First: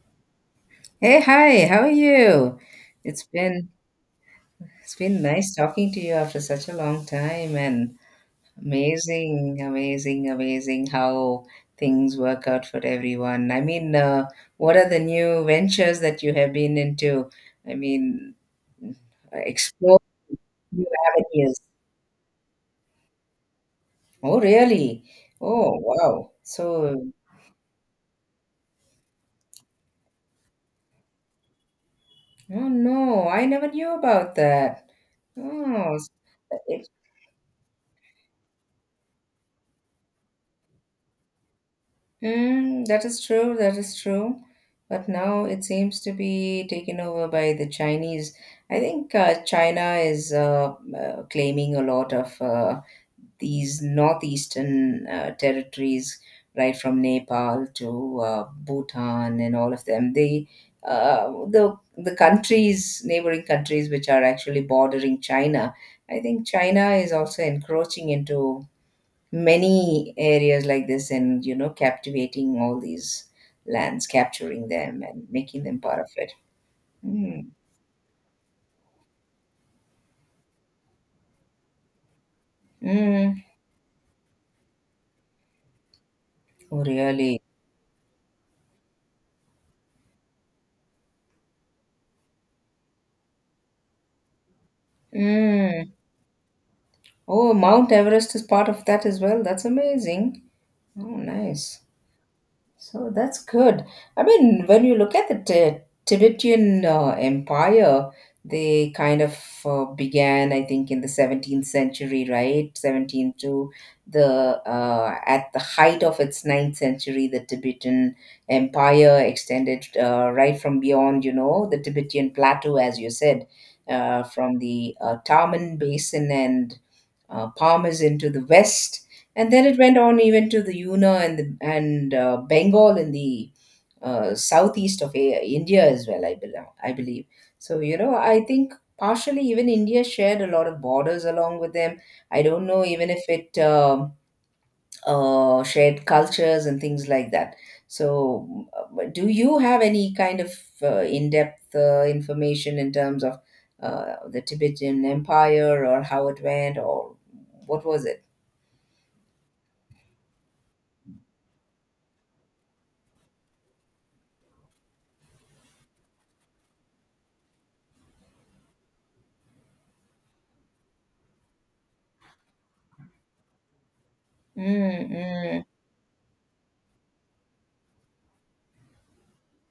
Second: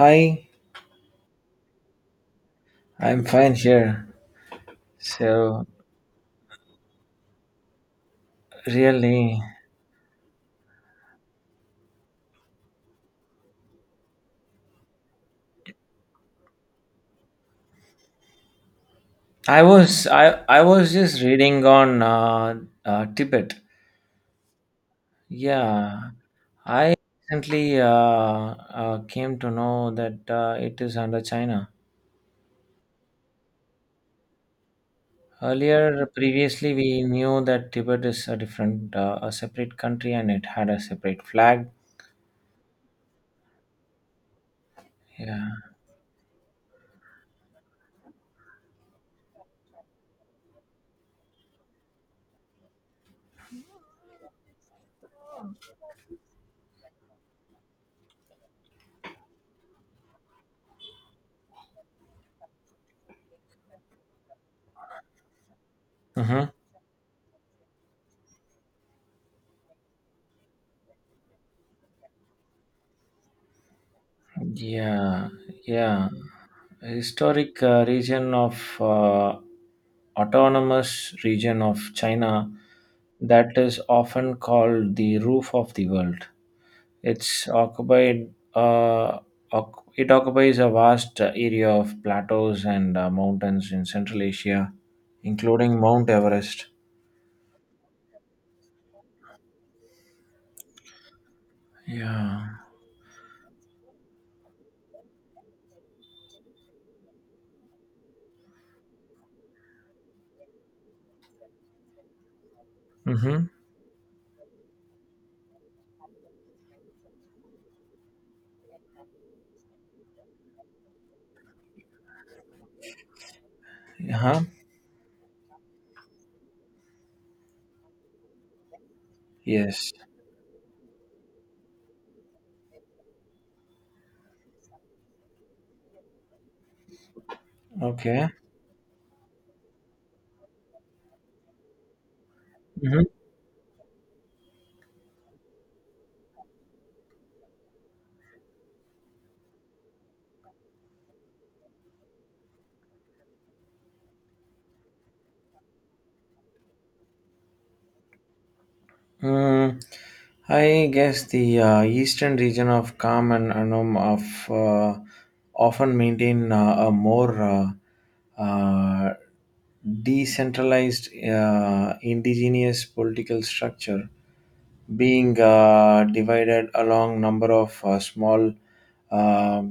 Hi, Hey, hi, how are you? It's I'm fine been here. it's been nice So talking to you after such a long time and really, amazing how things work out for everyone. What are the new ventures that you have been into? I mean, I explore was I I new was just avenues. reading on Tibet. Oh, really? Oh, Yeah, wow. I So, recently came to know that it is under China. oh no, I never knew about that. Oh, Earlier, previously, we knew that Tibet is a different, a separate country, and it had a separate flag. mm, that is true, that is true. But now Yeah. it seems to be taken over by the Chinese. I think China is claiming a lot of these northeastern territories, right from Nepal to Bhutan and all of them. They, the countries, neighboring countries, which are actually bordering China. I Mm-hmm. think China is also encroaching into many areas, like this and you know, captivating all these lands, capturing them and Yeah, making them part yeah. of it. mm. Historic region of autonomous region of China Mm. that is often called the roof of the world. Oh really. It's occupied. Uh, it occupies a vast area of plateaus and mountains in Central Asia, including mm. Mount Everest. Oh, Mount Everest is part of that as well, that's amazing. Oh nice. Yeah. So that's good. I mean, when you look at the Tibetan Empire, they kind of began, I think, in the 17th century, right? 17th Mm-hmm. to the at the height of its 9th century, the Tibetan Empire extended right from beyond, you know, the Tibetan plateau, as you said, Uh-huh. from the Taman Basin and Palmer's into the west, and then it Yes. went on even to the Yuna and Bengal in the southeast of India as well. I believe. I believe. So you know, Okay. I think partially even India shared a lot of borders along with them. I don't know Mm-hmm. even if it. Shared cultures and things like that. So, do you have any kind of in depth information in terms of the Tibetan Empire or how it went or what was it? Mm, I guess the eastern region of Kham and Anum of often maintain a more decentralized indigenous political structure, Mm, being mm. Divided along number of small uh,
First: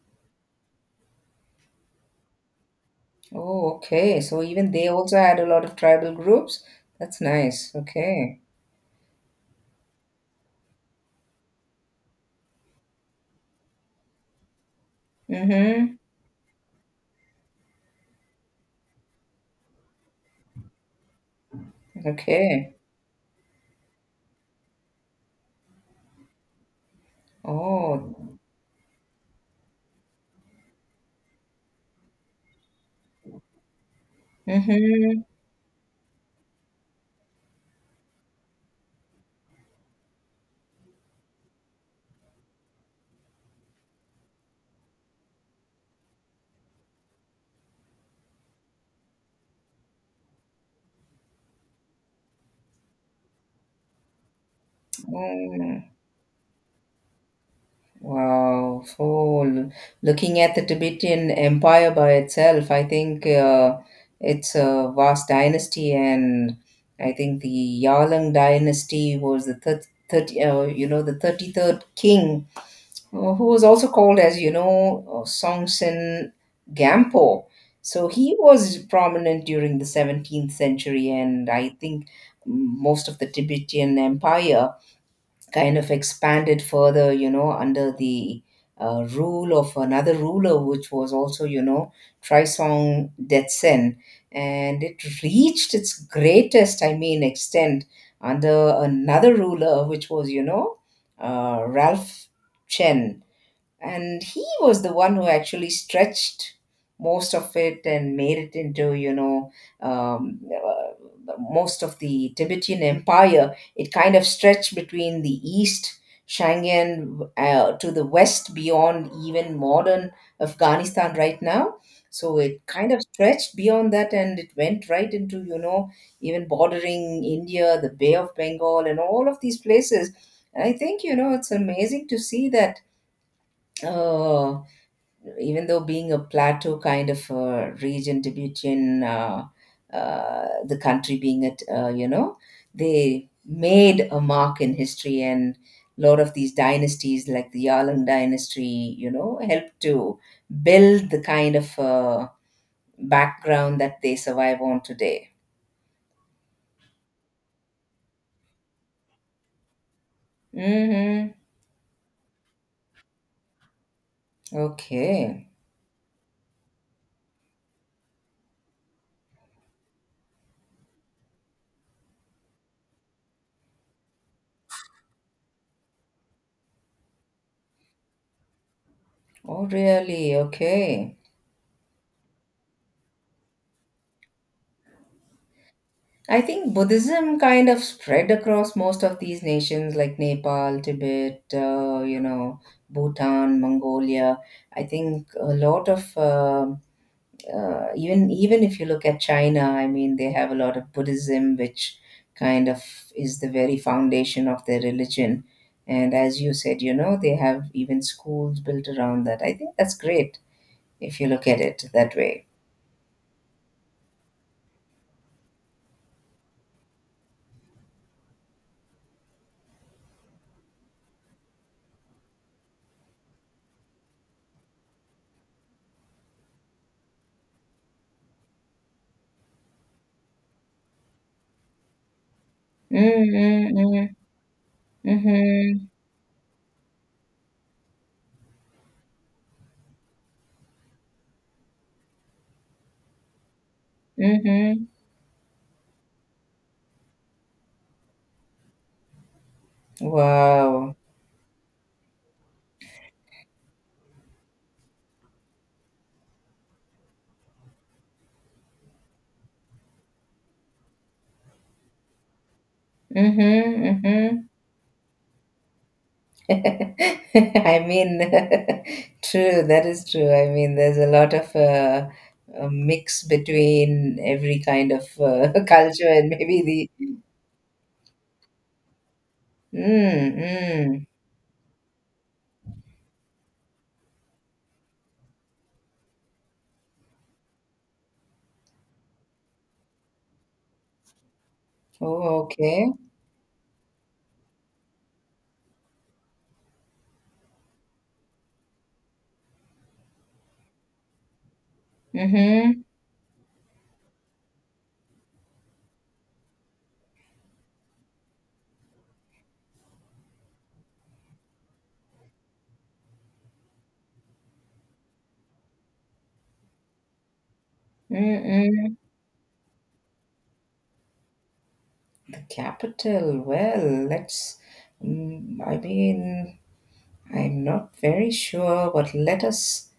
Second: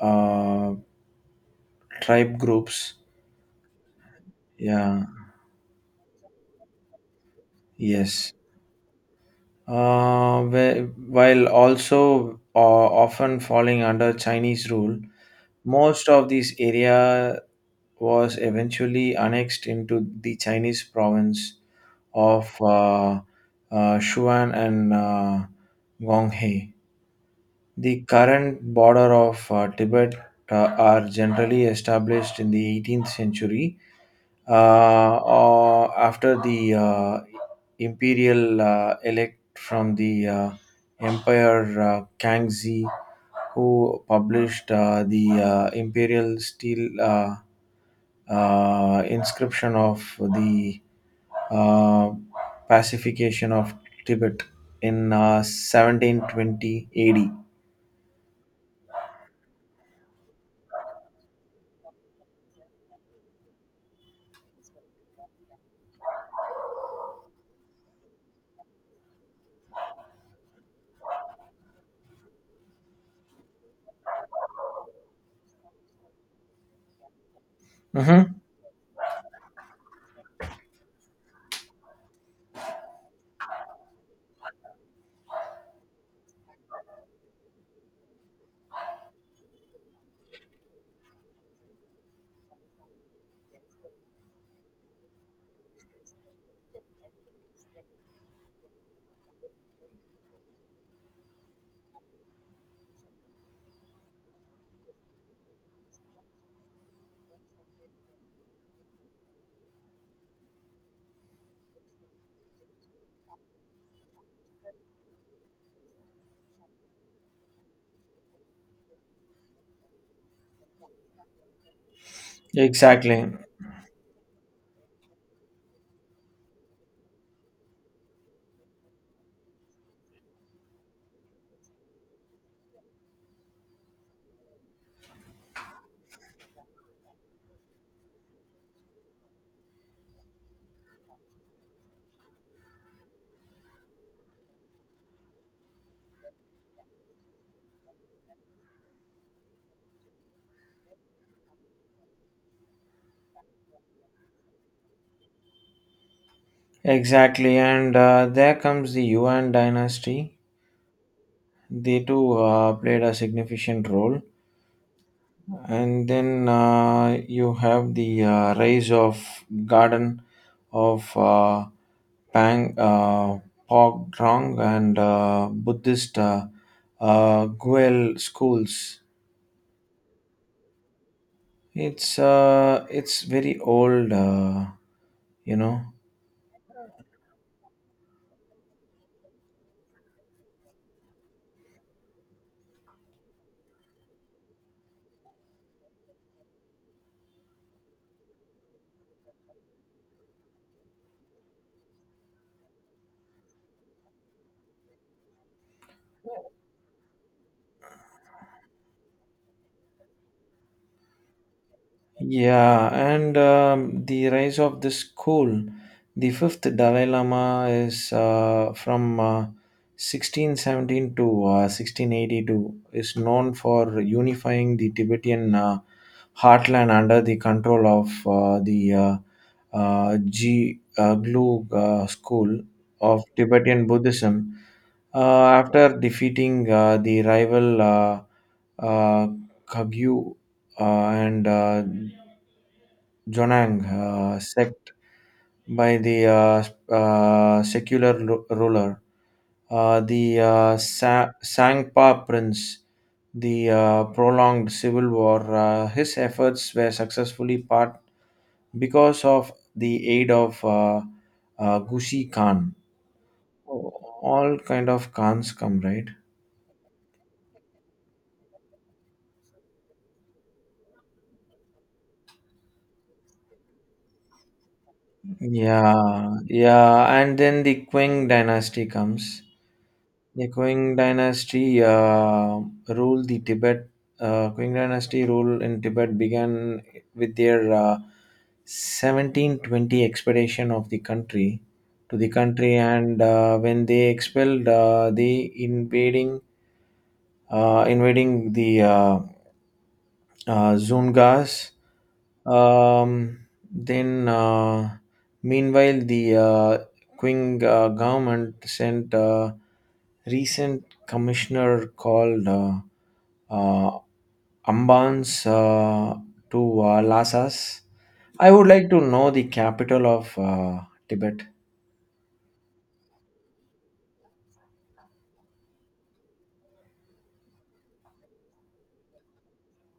uh, tribe groups. Oh, okay. So, even they Yeah. also had a lot of tribal groups. That's nice. Yes. Okay. While also often falling under Chinese rule, Mm-hmm. most of this area was eventually annexed into the Chinese province of Okay. Sichuan and Gonghe. The Oh. current border of Tibet are generally established in the 18th century Mm-hmm. or after the imperial elect from the empire Kangxi, who published the imperial steel inscription of the uh, pacification of Tibet in Mm. 1720 AD. Wow. Looking at the Tibetan Empire by itself, I think it's a vast dynasty, and I think the Yarlung dynasty was the third, you know, the 33rd king, who was also called as you know Songtsen Gampo. So Mm-hmm. he was prominent during the 17th century, and I think most of the Tibetan Empire kind of expanded further, you know, under the rule of another ruler, which was also, you know, Trisong Detsen. And it reached its greatest, I mean, extent under another ruler, which was, you know, Ralph Chen, and he was the one who actually stretched most of it and made it into, you know, most of the Tibetan Empire. It kind of stretched between the east Shangian to the west beyond even modern Afghanistan right now. So it kind of Exactly, stretched beyond that, and it went right into, you know, even bordering India, the Bay of Bengal, and all of these places. And I think, you know, it's amazing to see that. Oh, even though being a plateau kind of a region to between the country being it, you know, they made a mark in history, and a lot of these dynasties like the Yarlung dynasty, you know, helped to build the kind of background that they survive on today. exactly, and there comes the Yuan dynasty. Mm-hmm. They too played a significant role. Okay. And then you have the rise of Garden of Pang, Drong and Buddhist Guel schools. Oh, really? Okay. It's very old, you know. I think Buddhism kind of spread across most of these nations like Nepal, Tibet, you know, Bhutan, Mongolia. I think a lot of even if you look at China, I mean, they have a lot of Buddhism, which kind of is the very foundation of their religion. And as you said, you know, they have even schools built around that. I think that's great if you look at it that way. Yeah, and the rise of the school, the fifth Dalai Lama is from 1617 to 1682, is known for unifying the Tibetan heartland under the control of the G. Glug school of Mm-hmm. Tibetan Mm-hmm. Buddhism. Mm-hmm. After defeating the rival uh, Kagyu and Jonang Mm-hmm. sect by the secular ruler, the Wow. Sangpa prince, the prolonged civil war, his efforts were successfully part because of the aid of Gusi Khan. Mm-hmm, mm-hmm. All kind of khans come, right? I mean, true, that is true. I mean, there's a lot of a mix between every kind of culture and Yeah, maybe the. yeah, and then the Qing dynasty comes. Mm, the qing mm. dynasty uh, ruled the tibet uh, Qing dynasty rule in Tibet began with their 1720 expedition of the country to the Oh, country, okay. and when they expelled the invading invading the Zungas. Mm-hmm, Um, then, meanwhile, the Qing government sent a recent commissioner called uh, Ambans to Lhasas. I would like mm-mm. to know the capital of Tibet. The capital, well, let's. Mm, I mean, I'm not very sure, but let us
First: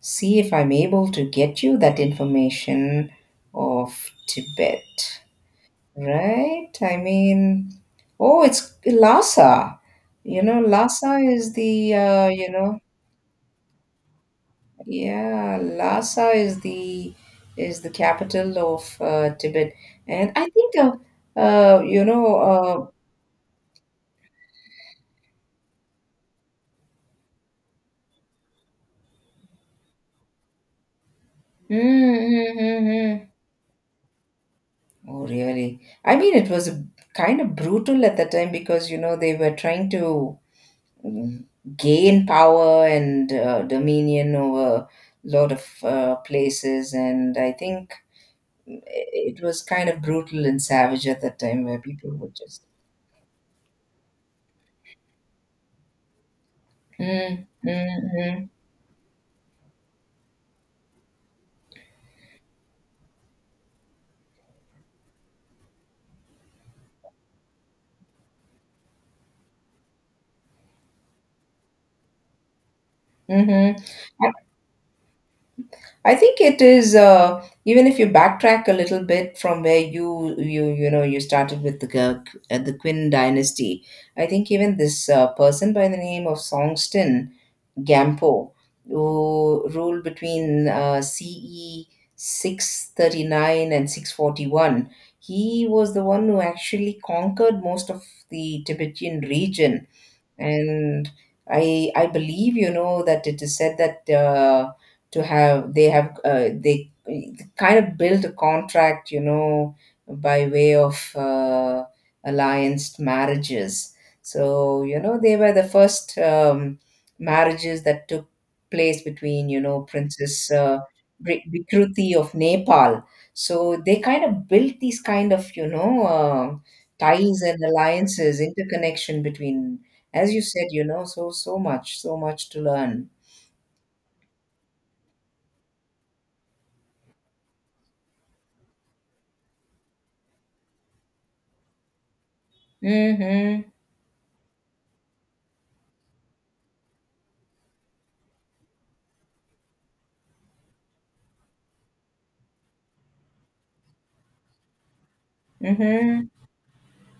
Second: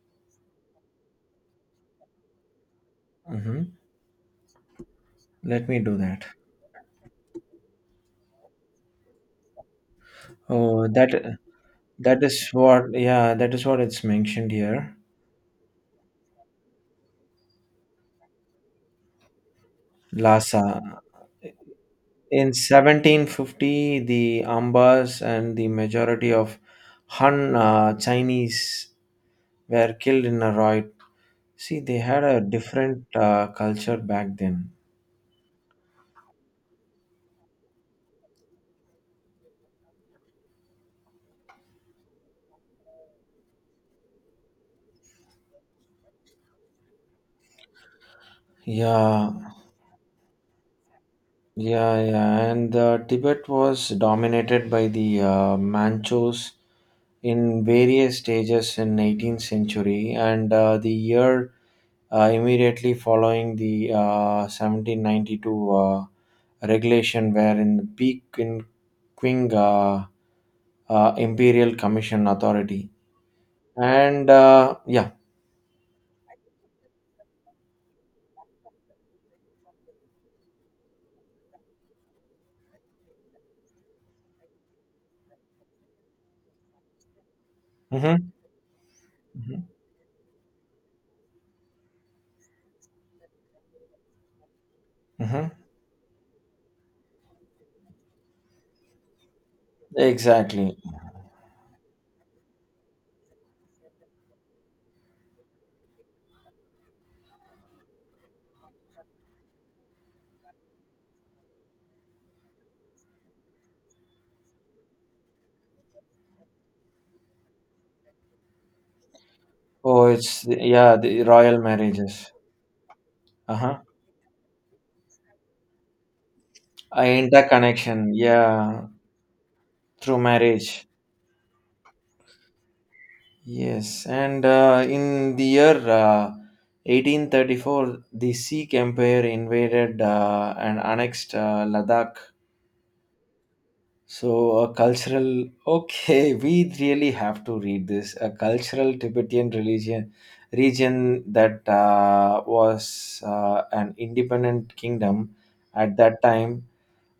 see if I'm able to get you that information Hmm. of Tibet. Let me do that. Right? I mean, oh, it's Lhasa. You know, Oh, Lhasa that. is the That is you know, what, yeah, that is what it's mentioned here. yeah, Lhasa is the capital of Tibet, and I Lhasa. think you know, In 1750, the Ambas and the majority of Han Chinese were killed in a riot. mm, See, they had a mm, mm, different mm. Culture back then. Oh, really? I mean, it was kind of brutal at that time because you know they were trying to, mm, gain power and dominion over a lot of places, and I think. Yeah, It was kind of brutal and savage at that time where yeah, people would yeah. just. And Tibet was dominated by the Manchus Mm, in mm, various mm, stages in 18th century, and the year immediately following the 1792 regulation, wherein the Peking uh, Imperial Commission Authority. hmm. And yeah. I think it is even if you backtrack a little bit from where you know you started with the the Qin dynasty. I think even this person by the name of Songston Hmm. Gampo, who ruled between CE 639 and 641. Hmm. He was the one who actually conquered most of the Tibetan region, Exactly. and I believe you know that it is said that to have they kind of built a contract, you know, by way of alliance marriages. So you know they were the first marriages that took place between, you know, Oh, it's, princess yeah, the royal Bikruti of marriages. Nepal. Uh So huh. they kind of built these kind of, you know, ties and Interconnection. alliances Yeah, interconnection between, through as you said, you marriage. know, so so much, so much to learn. Yes, and in the year 1834, the Sikh Empire invaded and annexed Ladakh. Mm-hmm. So, a cultural, okay, we really have to read this. A cultural Tibetan religion region that was an independent kingdom at that Mm-hmm. time.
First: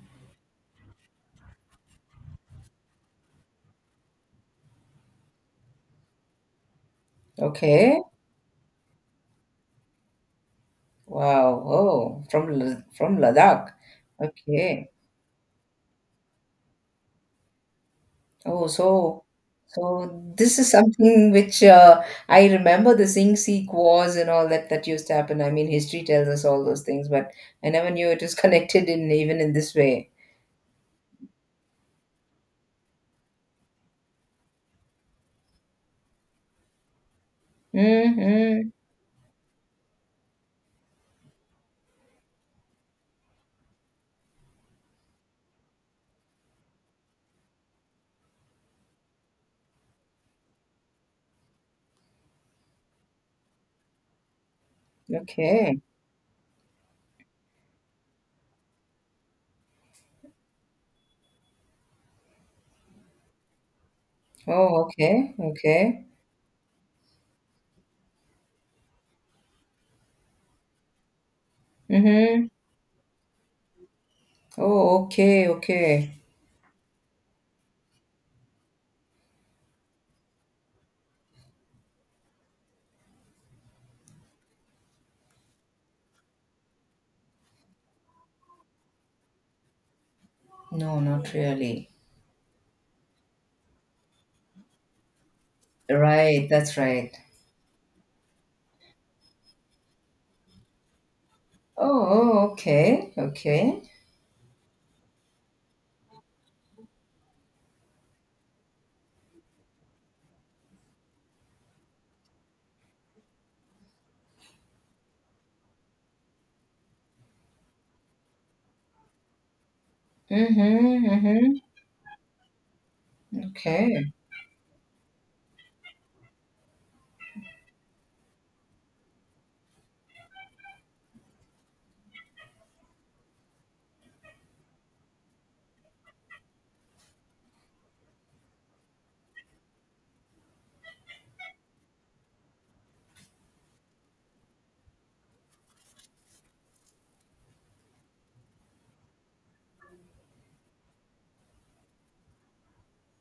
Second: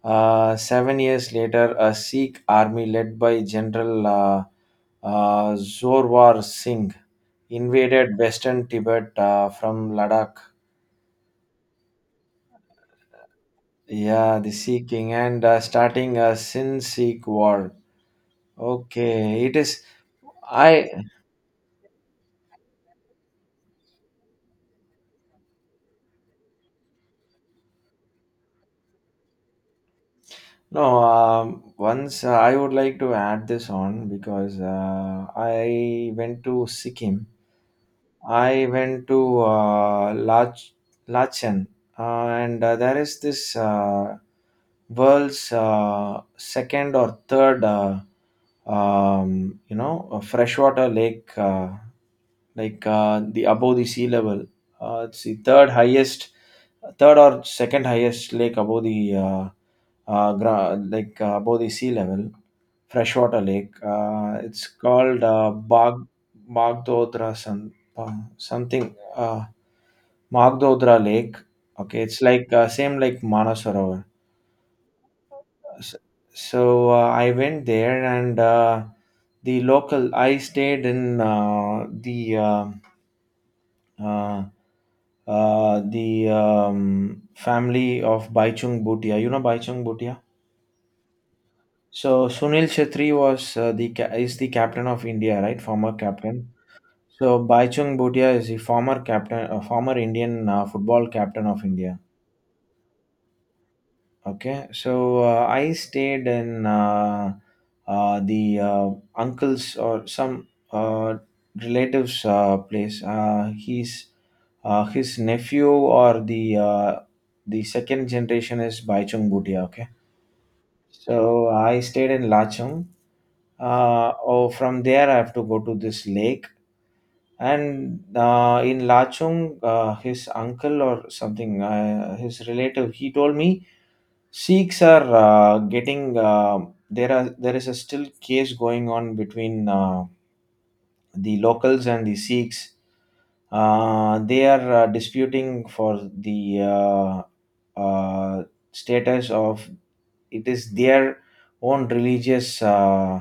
7 years later, a Sikh army led by General Zorwar Singh Okay. invaded western Tibet from Ladakh. Wow. Oh, from from Ladakh. Yeah, the Okay. Sikh king, and starting a Sin Sikh war. Oh, so Okay, it is. so this is I. something which I remember the Sing Sikh wars and all that that used to happen. I mean, history tells us all those things, but I never knew it was connected in even in this way. No, once I would like to add this on because I went to Sikkim. I Mm-hmm. went to Lachen, and there is this world's second or third, you know, a freshwater lake, the above the sea level. It's the third Okay. highest, third or second highest lake above the above the sea level freshwater lake. It's Oh, called okay. Bag Okay. Magdodra San, uh, something Magdodra Lake. Okay, it's Mm-hmm. like same like Manasarovar. Oh, okay. So, Okay. so I went there, and the local. I stayed in um uh, the family of Baichung Bhutia. You know Baichung Bhutia? No, not really. So Sunil Shetty was is the captain of India, right? Former Right, captain. that's right. So Baichung Bhutia is the former captain, a former Indian football captain of Oh, India. oh, okay, okay. Okay, so I stayed in the uncle's or some relatives' place. He's His nephew or the second generation is Baichung Bhutia. Okay, Mm-hmm, so mm-hmm. I stayed in Lachung. Okay. Oh, from there I have to go to this lake, and in Lachung, his uncle or something, his relative, he told me Sikhs are getting there is a still case going on between the locals and the Sikhs. They are disputing for the uh, status of it is their own religious,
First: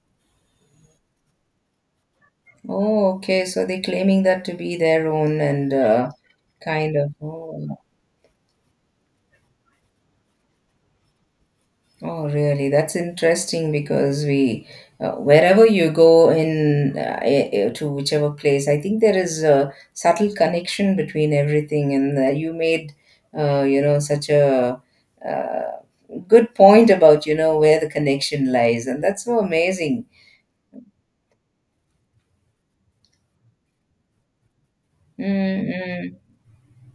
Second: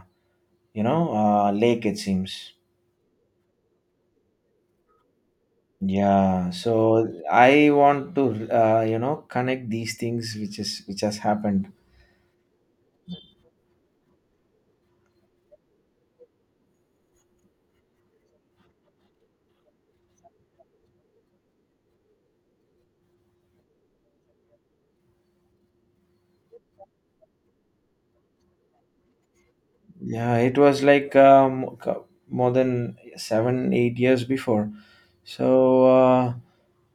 you know, lake. It seems. Oh, okay. So they're claiming that to be their own and Yeah, so kind of. I Oh, want to you know, connect these things which has happened. oh, really? That's interesting because we, wherever you go in to whichever place, I think there is a subtle connection between everything, and you made, you know, such a. Uh, good point about, you know, where the connection lies, and that's so amazing. Yeah, it was like more than 7 8 years before. So Mm, mm.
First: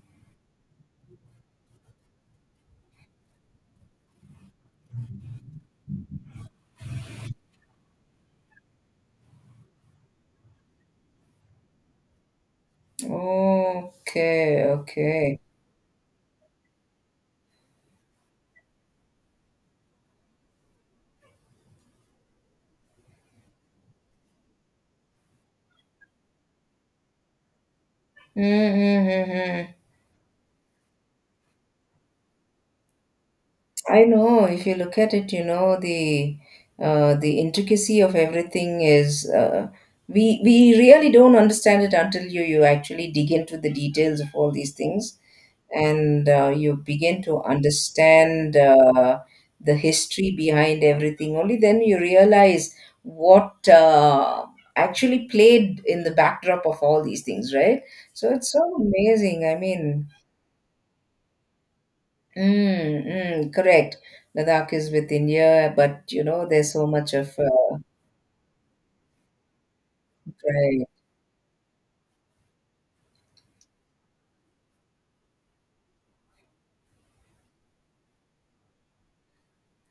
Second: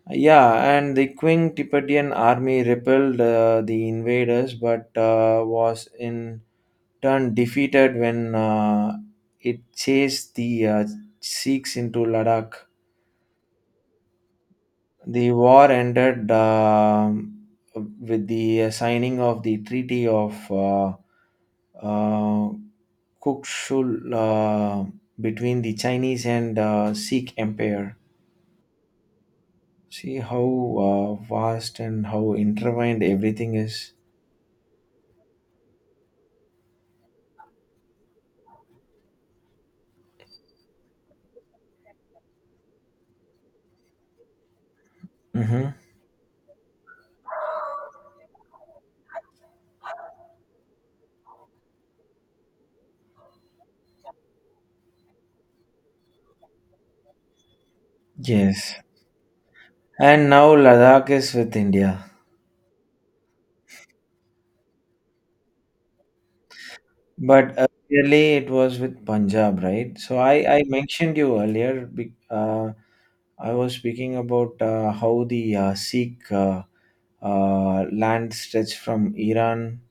yeah, and the Qing Tibetan army repelled the invaders, but was in turn defeated when it chased the Sikhs into Ladakh. Okay, The okay. war ended with the signing of the Treaty of uh, Kukshul between the Chinese and Sikh Empire. Mm, hmm. Mm, mm. See how vast and how intertwined everything is. I know, if you look at it, you know, the intricacy of everything is we really don't understand it until you actually dig into the details of all these things. Hmm. And you begin to understand the history behind everything. Only then you realize what actually played in the backdrop of all these things, right? So it's so Yes. amazing, I mean. And now Ladakh is with India. Mm, mm, correct. Ladakh is with India, but you know there's so much of But early it was with Punjab, right? So I right mentioned you earlier. I was speaking about how the Sikh land stretched from Iran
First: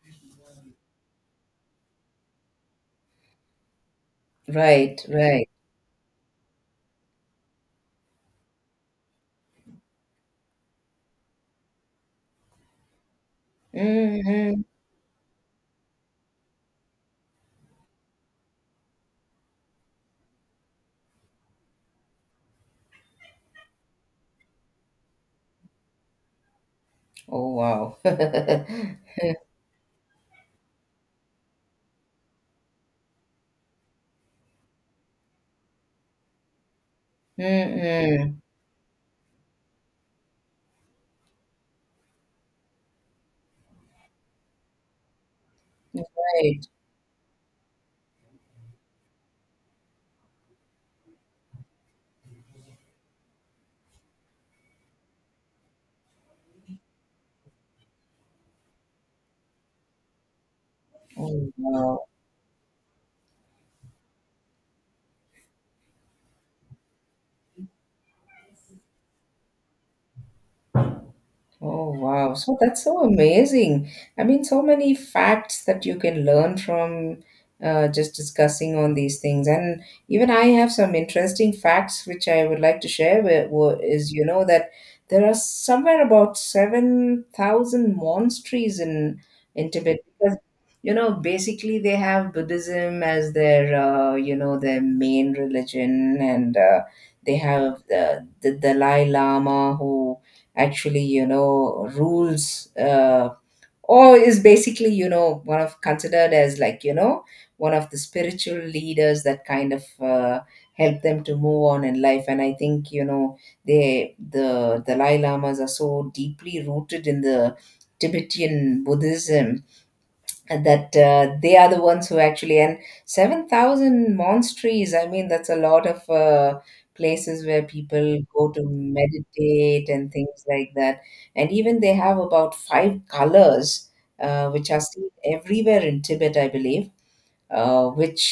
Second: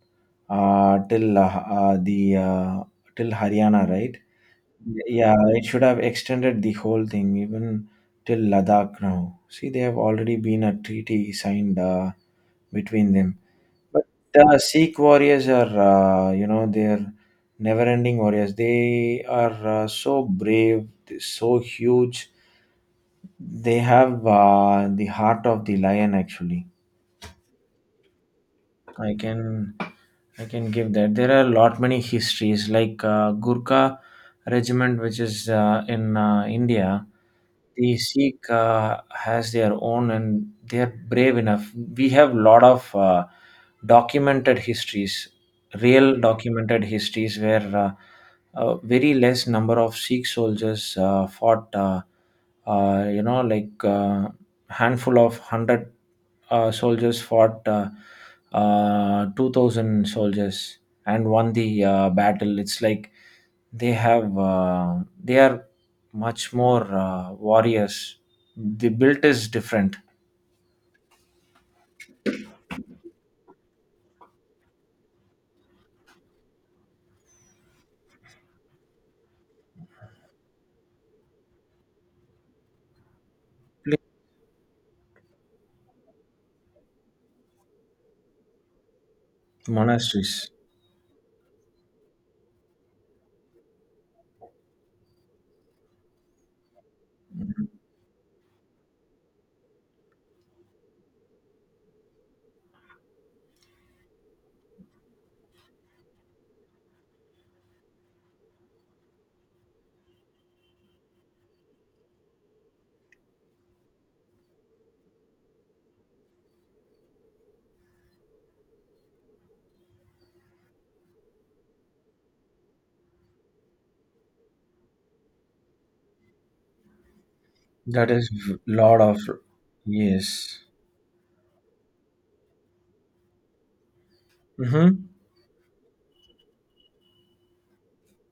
uh, till uh, uh, the uh, till Haryana, right? right Yeah, right it should have extended the whole thing even till Ladakh now. See, they have already been a treaty signed between them. But the Mm-hmm. Sikh warriors are, you know, they're never-ending warriors. They are so brave, they're so huge. They have the heart of the lion, actually. Oh wow. I can I can give that. There are a lot many histories like Gurkha regiment, which is in India. The Mm-hmm. Sikh has their own, and they are brave enough. We have lot of documented histories, real Right. documented histories where a very less number of Sikh soldiers fought. You know, like handful of hundred soldiers fought 2,000 soldiers Oh and won the wow. Battle. It's like they have, they are much more warriors. The built is different. Oh, wow. So that's so amazing. I mean, so many facts that you can learn from, just discussing on these things. And even I have some interesting facts which I would like to share with, Like is, you know, that there are somewhere about 7,000 monasteries in Tibet because, monasteries. you know, basically they have Buddhism as their, you know, their main religion and they have the Dalai Lama who actually, you know, rules, or is basically, you know, one of considered as like, you know, one of the spiritual leaders that kind of help them to move on in life. And I think, you know, they, the Dalai Lamas, are so deeply rooted in the Tibetan Buddhism, and that they are the ones who actually and 7,000 monasteries, I mean, that's a lot of places where people That is go to lot of, meditate and things yes. like that. And even they have about 5 colors which are Mm-hmm. seen everywhere in Tibet, I believe, which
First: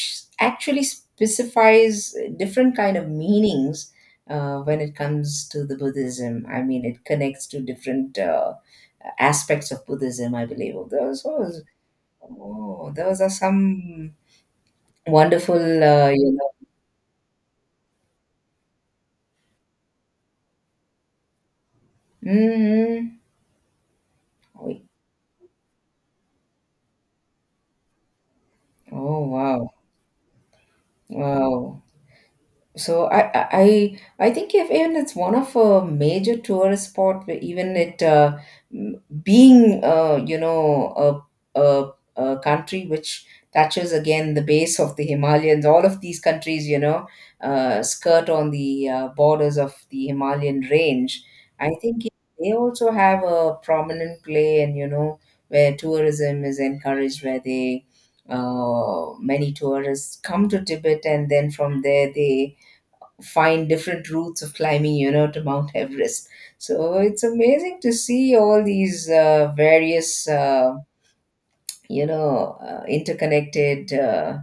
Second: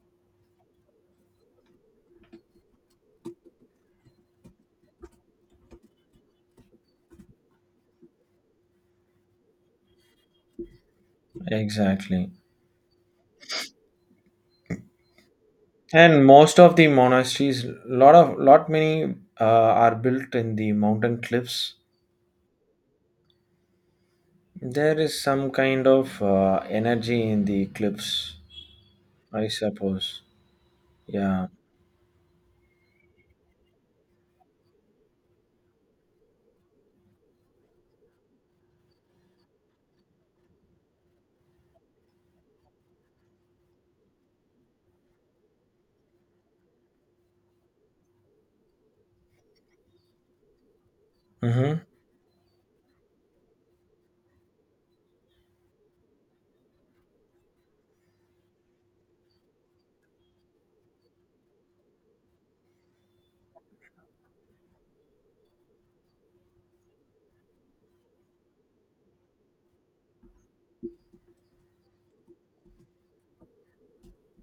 actually specifies different kind of meanings when it comes to the Buddhism. I mean, it connects to different aspects of Buddhism, I believe, so. Exactly. Oh, those are some wonderful, And you know. most of the monasteries, lot many are built in the mountain cliffs. Mm-hmm. There is some kind of energy in the clips, Oh, I wow. suppose. Yeah. Wow. So I think if even it's one of a major tourist spot, where even it being you know, a country which touches again the base of the Himalayans, all of these countries, you know, skirt on the borders of the Himalayan range. I Mm-hmm. think they also have a prominent play, and you know, where tourism is encouraged, where they many tourists come to Tibet, and then from there they find different routes of climbing, you know, to Mount Everest. So it's amazing to see all these various, you know, interconnected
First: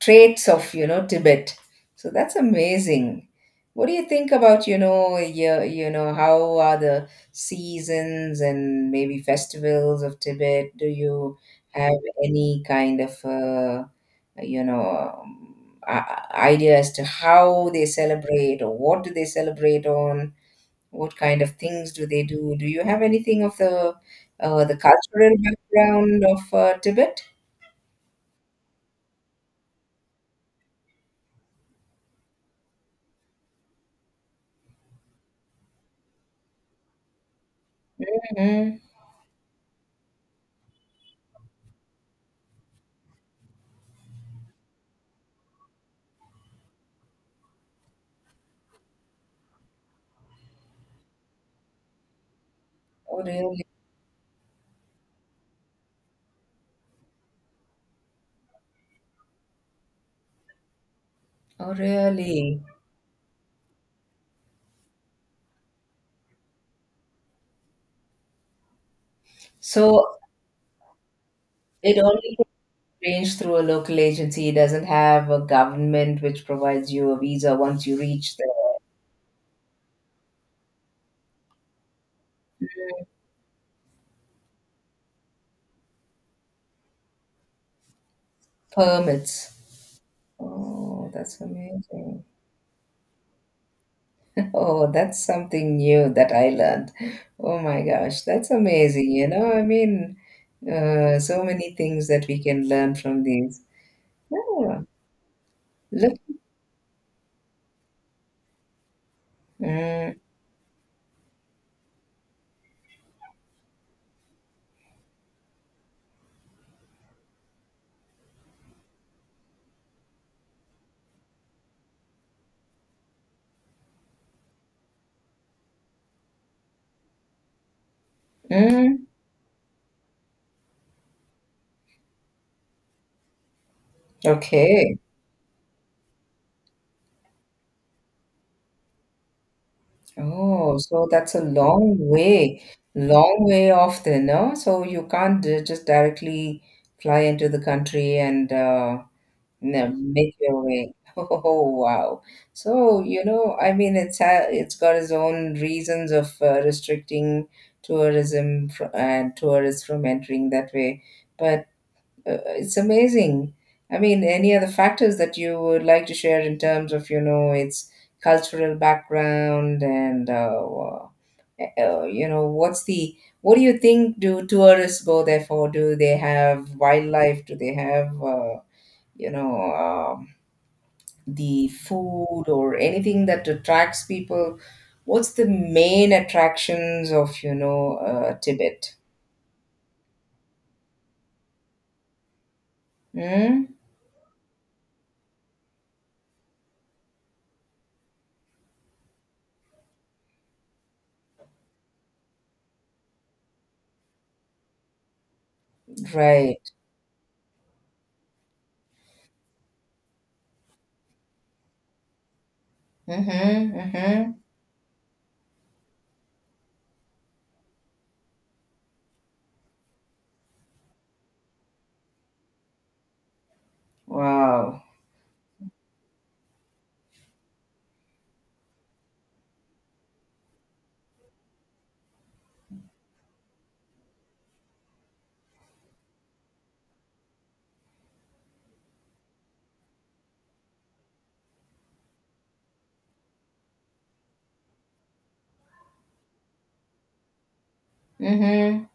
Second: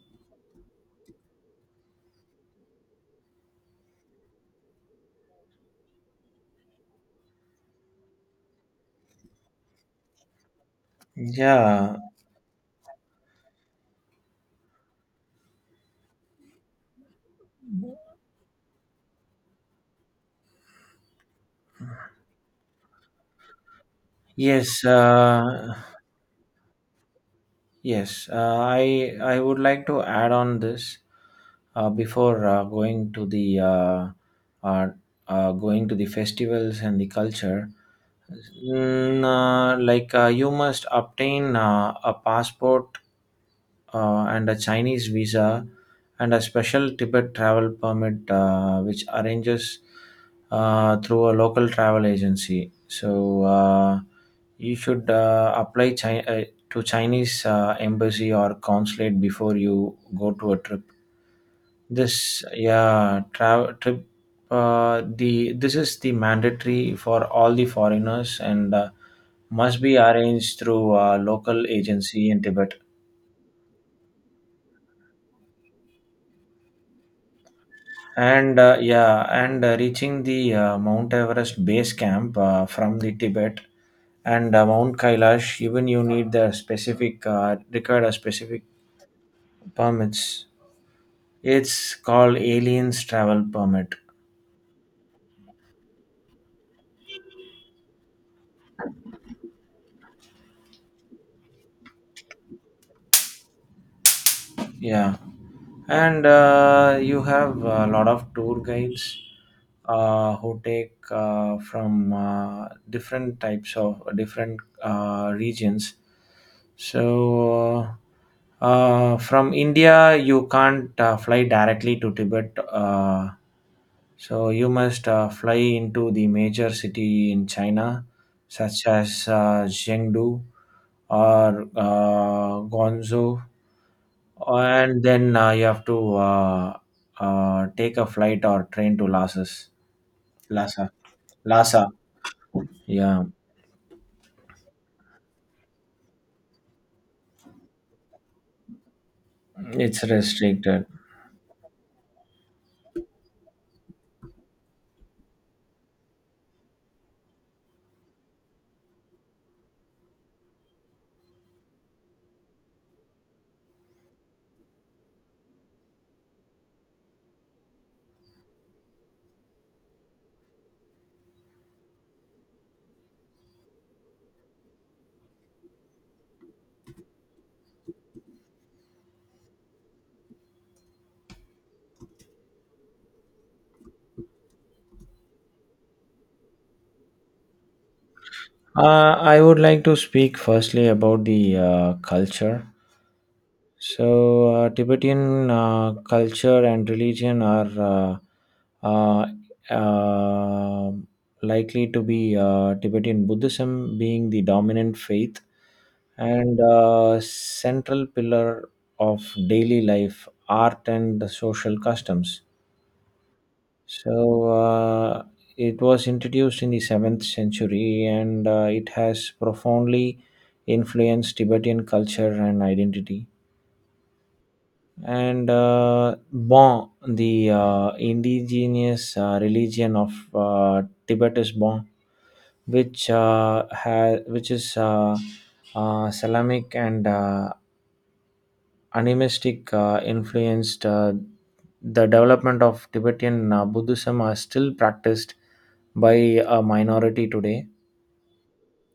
traits of, you know, Tibet. So that's amazing. What do you think about, how are the seasons and maybe festivals of Tibet? Do you have Yeah. any kind of you know um, idea as to how they celebrate or what do they celebrate on what kind of things do they do you have anything of the Yes. cultural background of Tibet? Yes, I would like to add on this before uh, going to the festivals and the culture. Mm. Like, you must obtain a passport and a Chinese visa and a special Tibet travel permit, which arranges through a local travel agency. Oh, So really? You should apply China to Chinese embassy or consulate before you go to a trip. Oh, This, really? yeah, travel trip, the this is the mandatory for all the foreigners, and must be So arranged through a local it agency only in gets Tibet. arranged through a local agency. It doesn't have a government which provides you a visa once you reach the And yeah, and reaching the Mount Everest base camp from the Tibet and Mount Kailash, even you need the specific required a specific permits? permits. Oh, that's It's amazing. called Aliens Travel Permit. Oh, that's something new that I learned. Oh my gosh, that's amazing. You know, I mean, so many things that we can learn from these. Yeah, Yeah, look. and you have a lot of tour guides Mm, who take from different types of different regions. So, from India, you can't fly directly to Tibet. So you must fly into the major city in China, such mm, as Chengdu or Guangzhou, okay. and then you have to take a flight or train to Lhasa. Oh, Lhasa, so that's a Lhasa. long way, Yeah, long way off there, no? So you can't just directly fly into the country and No, it's make your restricted. way. Oh, wow! So you know, I mean, it's got its own reasons of restricting tourism and tourists from entering that way, but it's amazing. I mean, any other factors that you would like to share in terms of, you know, its cultural background and, what's the what do you think do tourists go there for? Do they have wildlife? Do they have you know uh, the food or anything that attracts people? What's the main attractions of, you know, Tibet? I would like to speak firstly about the culture. Hmm? So, Tibetan culture and religion are uh, uh, uh, likely to be Tibetan Buddhism being the dominant faith Right. and central pillar of daily life, art, and the social customs. Mm-hmm. Mm-hmm. So, it was introduced in the 7th century, and it has profoundly influenced Tibetan culture and identity, Wow. and Bon, the indigenous religion of Tibet is Bon, which which is Islamic and animistic influenced. The development of Tibetan Buddhism are still practiced by a minority today. Mm-hmm.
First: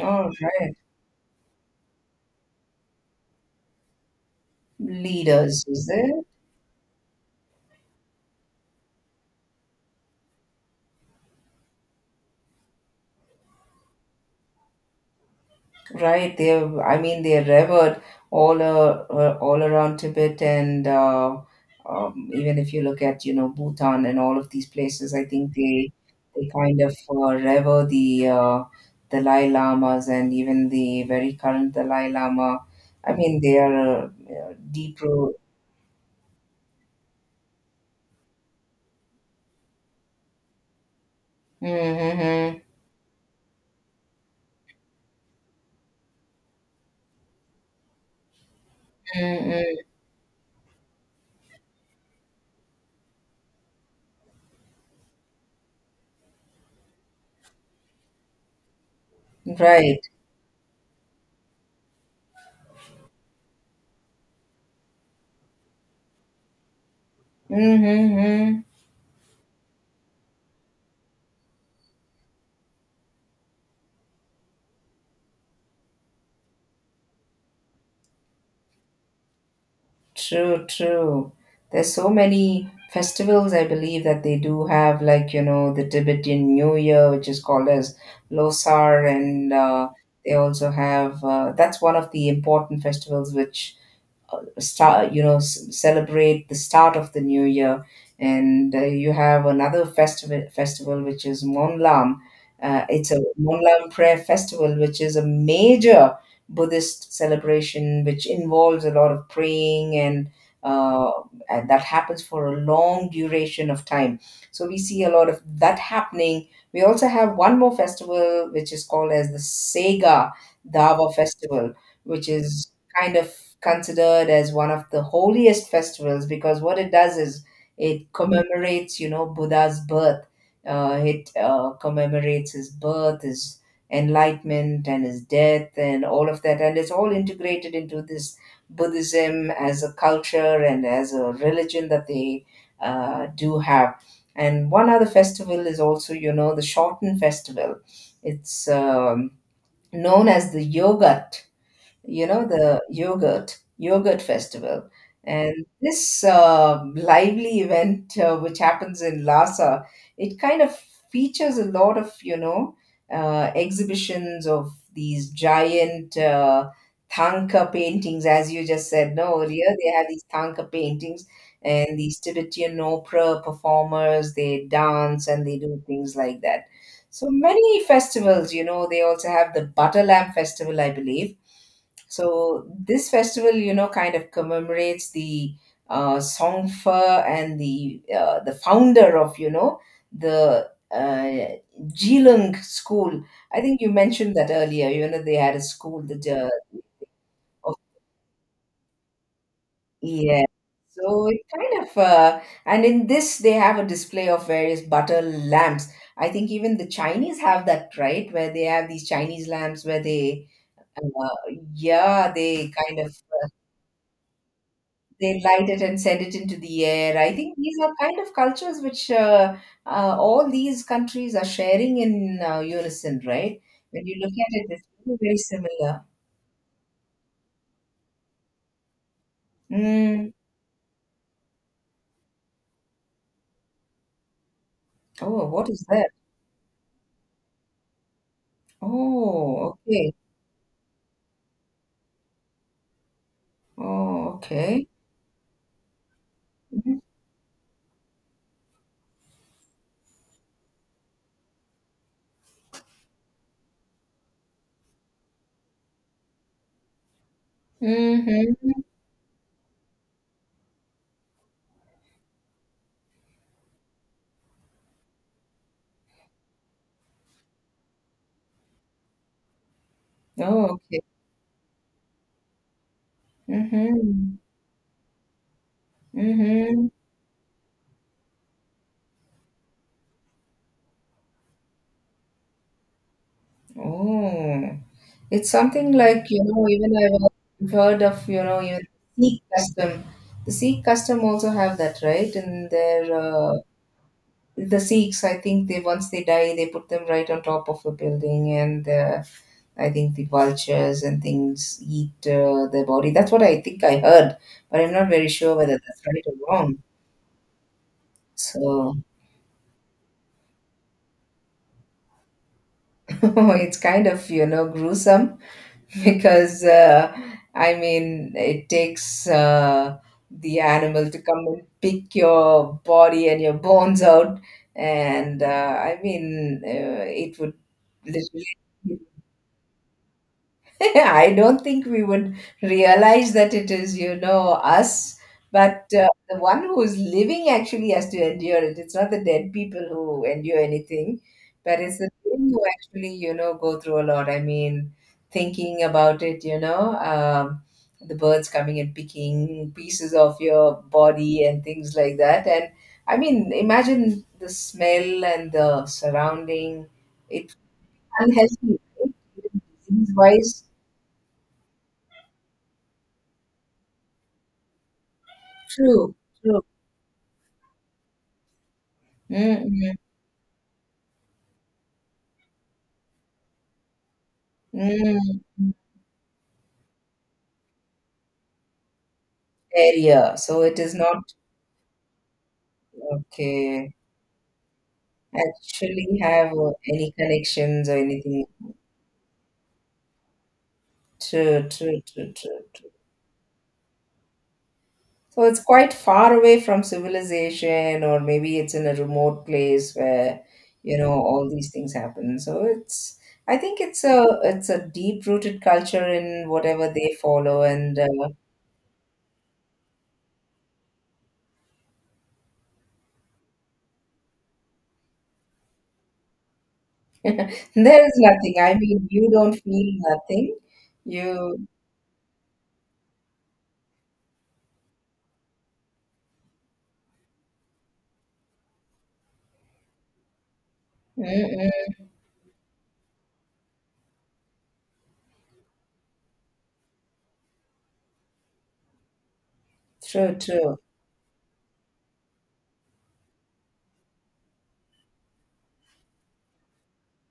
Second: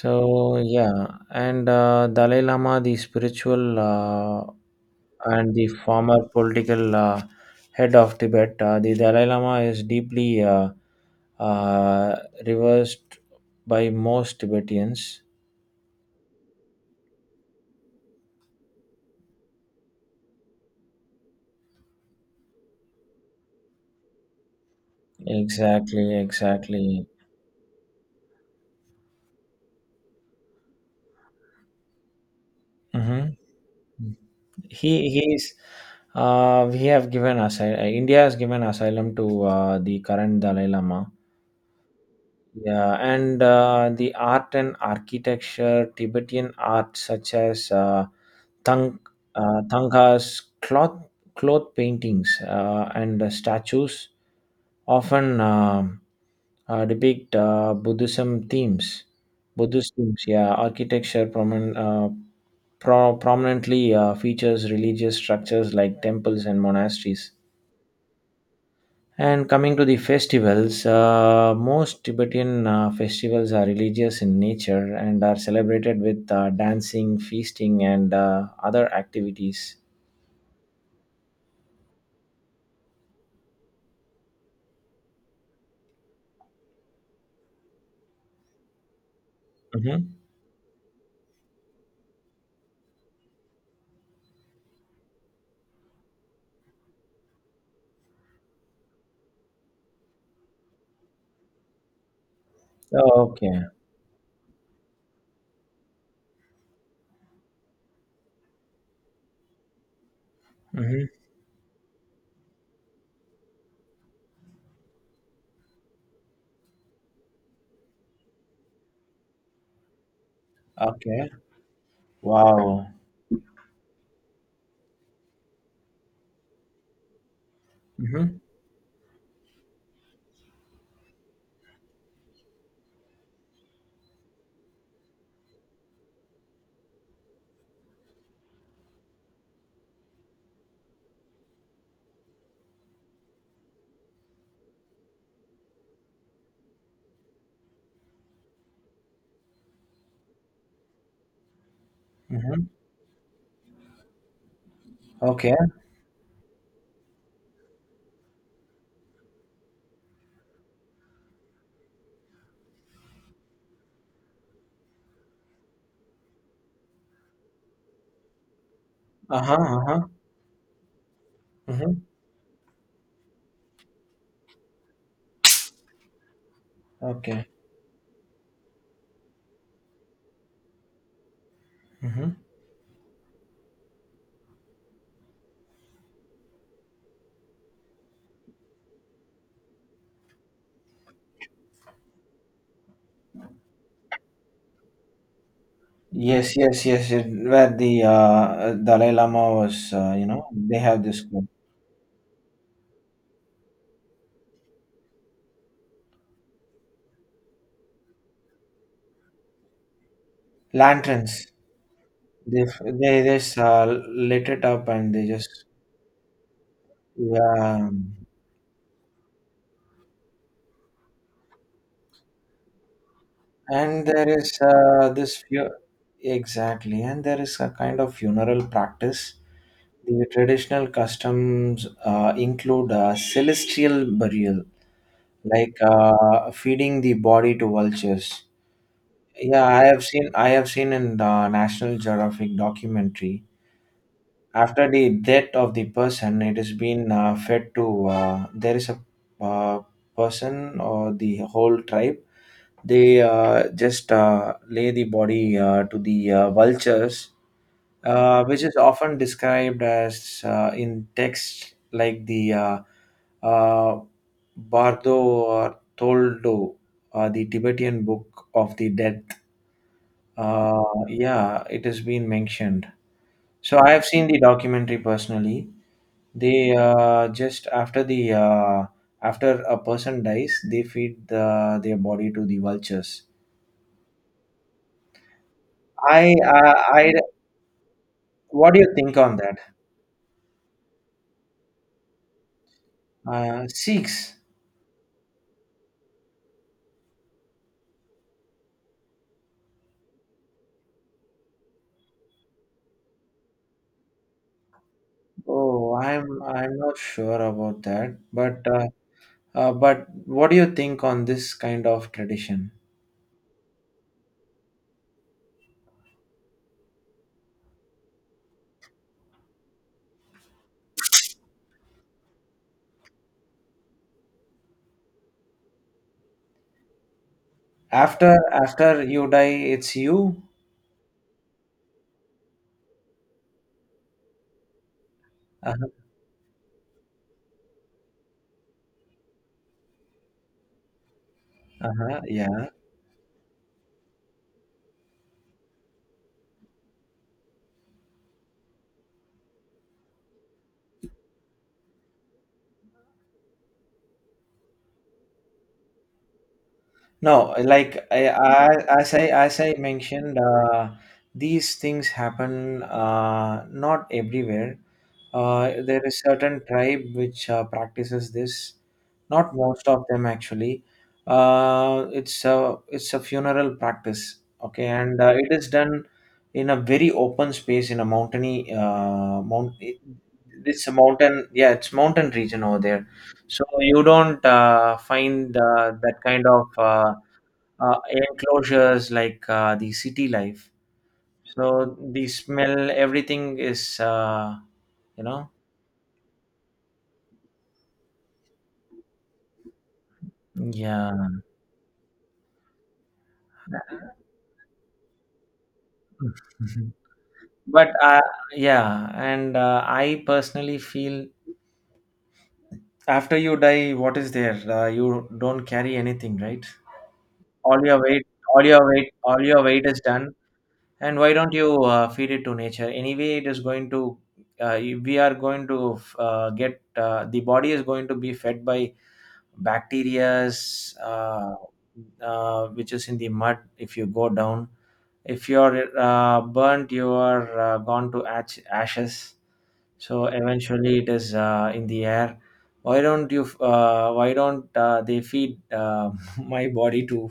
All right. yeah, and Dalai Lama, the spiritual and Leaders, the is former it? political head of Tibet, the Dalai Lama is deeply uh, reversed by most Tibetans. Right, they're, I mean, they're revered all around Tibet, and even if you look at, you know, Bhutan and all of these places, I think they Exactly, they kind of exactly. Rever the Dalai Lamas, and even the very current Dalai Lama. I Hmm. mean, they are He deep root. he's We have given asylum. India has given asylum to the current Dalai Lama. Mm-hmm. Yeah, and the art and architecture. Tibetan art such as Thang, Mm-hmm. Thangkas, cloth paintings, and statues often depict Buddhism themes. Buddhist Right. themes, yeah. Architecture prominently features religious structures like temples and monasteries. Mm-hmm. And coming to the festivals, most Tibetan festivals are religious in nature and are celebrated with dancing, feasting, and other activities. True, true. There's so many festivals, I believe, that they do have, like, you know, the Tibetan New Year, which is called as Losar, and Mm-hmm. they also have, that's one of the important festivals which start, you know, celebrate the start of the new year. And you have another festival which is Monlam. It's a Oh, okay. Monlam prayer festival, which is a major Buddhist celebration which involves a lot of praying, Mm-hmm. uh, and that happens for a long duration of time, so we see a lot of that happening. We also have one more festival which is called as the Sega Dava Okay. Festival, which is Wow. kind of considered as one of the holiest festivals, because what it does is it Mm-hmm. commemorates, you know, Buddha's birth. It commemorates his birth, his enlightenment, and his death, and all of that. And it's all integrated into this Buddhism as a culture and as a religion that they do have. And one other festival is also, you know, the Shorten Festival. It's known as the yoga, you know, Mm-hmm. the yogurt festival. And Okay. this lively event, which happens in Lhasa, it kind of features a lot of, you know, exhibitions of these giant Thangka paintings, as you just said. No, Uh huh. earlier Uh they huh. have these Thangka paintings and Mm-hmm. these Tibetan opera performers. They dance and they do things like that. So Okay. many festivals, you know. They also have the Butter Lamp Festival, I believe. Mm-hmm. So this festival, you know, kind of commemorates the Songfa and the founder of, you know, the Jilung school. I think you mentioned that earlier. You know, they had a school. The Yes, yes, yes. Where of, the Dalai Lama was, yeah. They have this So it kind of and in this they have a display of various butter lamps. I think even the Chinese have that, right, where they have these Chinese lamps where they uh, lanterns. yeah, They they kind of they just lit it up and they they just. light it and send it into the air. I think these Yeah, are kind of cultures which all these countries are sharing in unison, right? When and you there look at is it, it's very, very similar. exactly, and there is a kind of funeral practice. The Mm. traditional customs include celestial burial, Oh, what like is that? Feeding the body to vultures. Yeah, Oh, okay. I have seen in the National Geographic documentary. Oh, okay. After the death of the person, it has Mm-hmm. been fed to there is a uh, person or the whole tribe. They just lay the body to the vultures, which is Mm-hmm. often described as in texts like the uh, Bardo or Toldo, the Tibetan Book of the Death. Oh, uh, okay. yeah, it has been mentioned. So I have seen Mm-hmm. the documentary personally. They Mm-hmm. Just after the after a person dies, they feed their body to the vultures. Oh, it's something like, you know, even I I've heard of, you know, What do even you think on Sikh that? custom. The Sikh custom also have that, right? And their Six. the Sikhs, I think, they once they die, they put them right on top of a building, and I think the vultures and things eat their body. That's what I think I heard, but I'm not very sure whether Oh, that's right or wrong. I'm not sure about that, So. But what do you think on this kind of tradition? Oh, it's kind of, you know, gruesome, because I mean, it takes the animal to come and pick your body and your bones out. And I mean, it would After literally. after you die, it's you. I don't think we would realize that it is, you know, us, Uh-huh. but the one who is living actually has to endure it. It's not the dead people who endure anything, but it's the Uh-huh. living who Yeah. actually, you know, go through a lot. I mean, thinking about it, you know, the birds coming and picking pieces of your body and things like that. And I mean, imagine the smell and the surrounding. It's No, like unhealthy, right? As I mentioned, Disease-wise. These things happen not everywhere. There True, is certain true. tribe which practices this, not most Mm-hmm. of them actually. It's a funeral practice, okay, and it is Mm-hmm. done in a very open space in a mountainy Area. So it it's a is not mountain, yeah, it's mountain region over there, so okay. you don't find Actually that kind have of any connections or anything. enclosures like the city life. True, So true, the true, true, smell, true. everything is, you So know, it's quite far away from civilization, or maybe it's in a remote place where, you know, yeah. all these things happen. So it's, I think it's a deep-rooted culture in whatever they follow, But and yeah, and I personally feel after you die, what is there? You don't carry anything, right? All your there is weight, nothing. I mean, you all don't your weight feel is done. nothing. And why don't You. you feed it to nature. Anyway, it is going to uh, we are going to get the body is going to be fed by bacterias, Mm-mm. Which is in the mud if you go down. If you're burnt, you are gone to ashes, so True, true. eventually it is in the air. Why don't they feed my body to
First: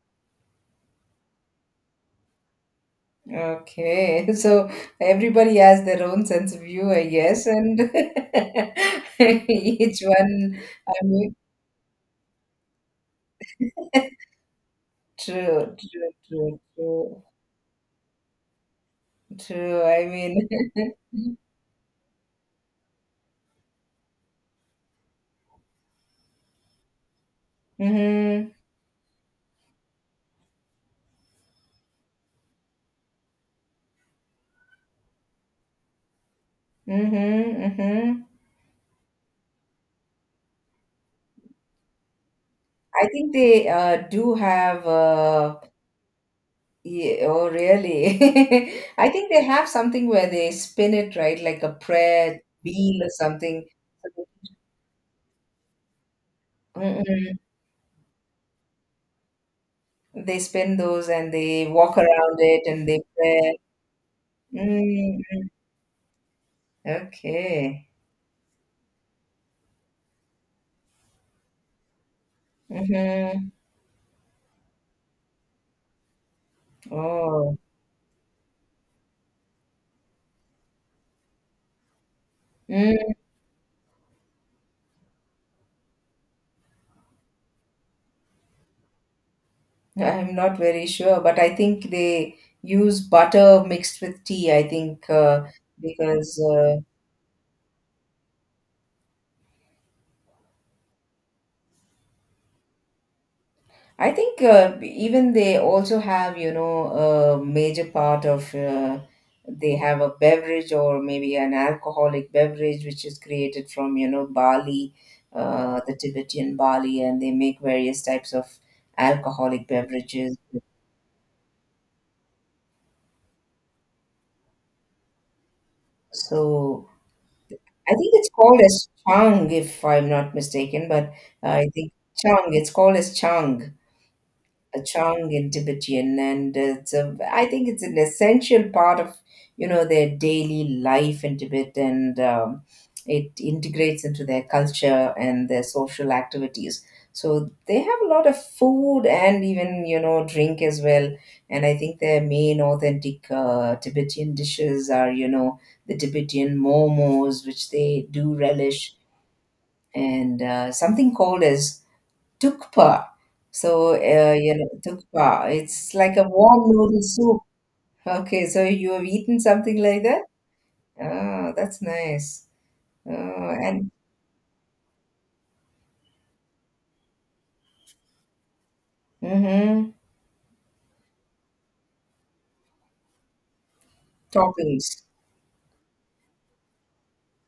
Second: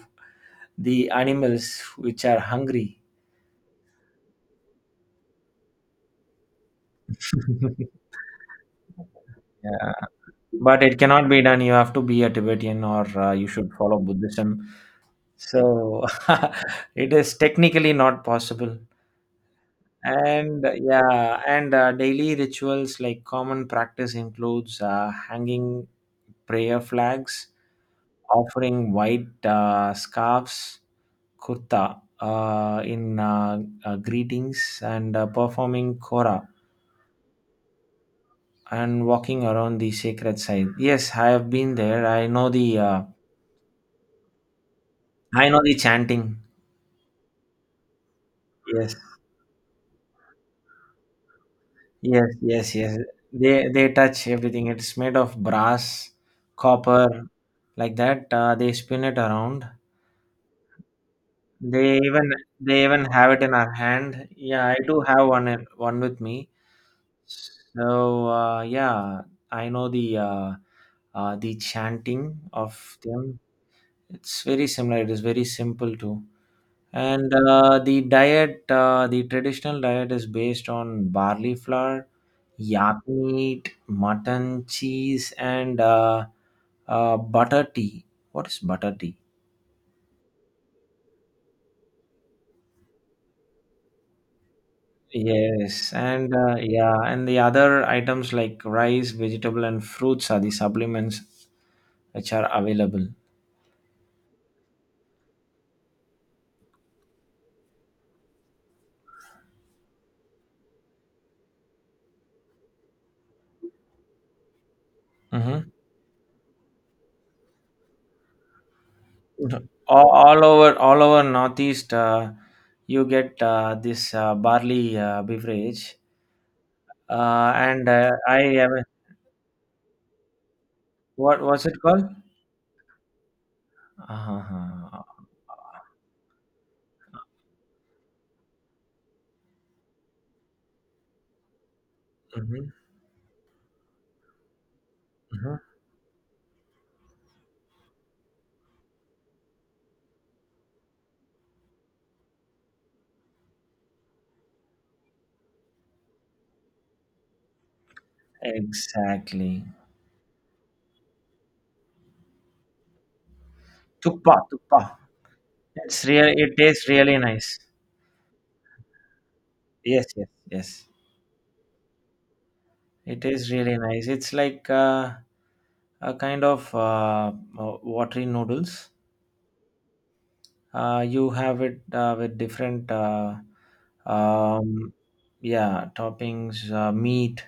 the animals which are hungry? Okay. So everybody has their own sense of view, I guess, and Yeah, each one, but I it cannot mean, be done. You have to be a Tibetan or you should follow Buddhism. true, So true, true, it true, is technically not possible. true. I mean, And yeah, and daily rituals like common practice includes hanging prayer flags, mm-hmm, offering white scarves, kurta in greetings, and performing kora mm-hmm, mm-hmm. and walking around the sacred site. Yes, I have been there. I think they do have, I know the chanting. yeah, oh, really? Yes, I think they have something where they spin it, right? Like a yes, prayer yes, yes. wheel or something. They So, touch everything. It's made of brass, copper, mm-mm. like that. They spin it around. They spin those and they walk They even around it they and they even have it in pray. our hand. Yeah, I do Mm, have mm, one with me. okay. So yeah, I know the chanting of them. Mm-hmm. It's very similar. It is very simple too. And Oh. The traditional diet is based on barley flour, yak Mm, meat, mutton, cheese, and butter tea. What is butter tea? I'm not very sure, but I think they use butter mixed with tea, I think, Yes, and because yeah, and the other items like rice, vegetable, and fruits are the supplements which are available. I think even they also have, you know, a major part of they have a beverage or maybe an alcoholic beverage which is created from, you know, barley, Mm-hmm. The Tibetan barley, and they make various types of alcoholic beverages. All over Northeast, you get this barley beverage, So and I think it's I called have. as chang, if I'm not mistaken, but What was I it think called? chang, it's called as chang, a Uh-huh. Chong in Tibetan, and it's a, I think it's an essential part of, you know, their daily life in Tibet, and Hmm. it integrates into their culture and Hmm. their social activities. So they have a lot of food, and even, you know, drink as well. And I think their main authentic Tibetan dishes are, you know, the Tibetan momos, which they do relish, Exactly. and something called as Tukpa. So, Tuppa, you know, tuppa. tukpa. It's It's like a real. It warm tastes noodle really soup. nice. Okay, so you have eaten something like Yes, that? yes, yes. Oh, that's nice. Oh, It is really and nice. It's like a kind of watery noodles. mm-hmm, You have it with different, um, toppings. yeah, toppings, meat,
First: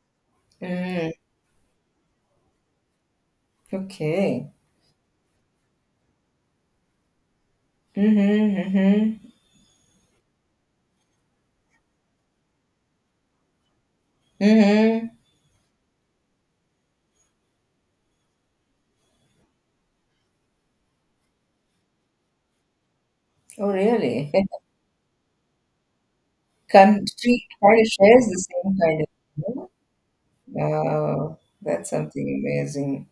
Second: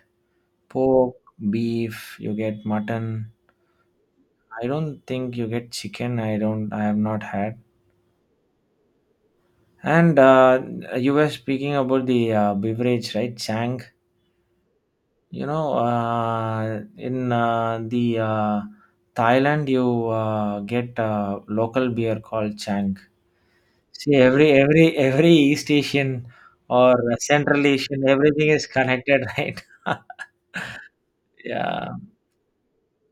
Mm, pork, beef. You get mutton. okay. I don't think you get chicken. I don't. I have not had. Mm-hmm, mm-hmm, And you were speaking about the beverage, right? Chang. mm-hmm. You know, in the Thailand, you get local beer called Chang. Oh, See, really? Every East Asian or Country Central kind of Asian, shares the everything is same kind connected, right? of. Oh, Yeah. that's something amazing.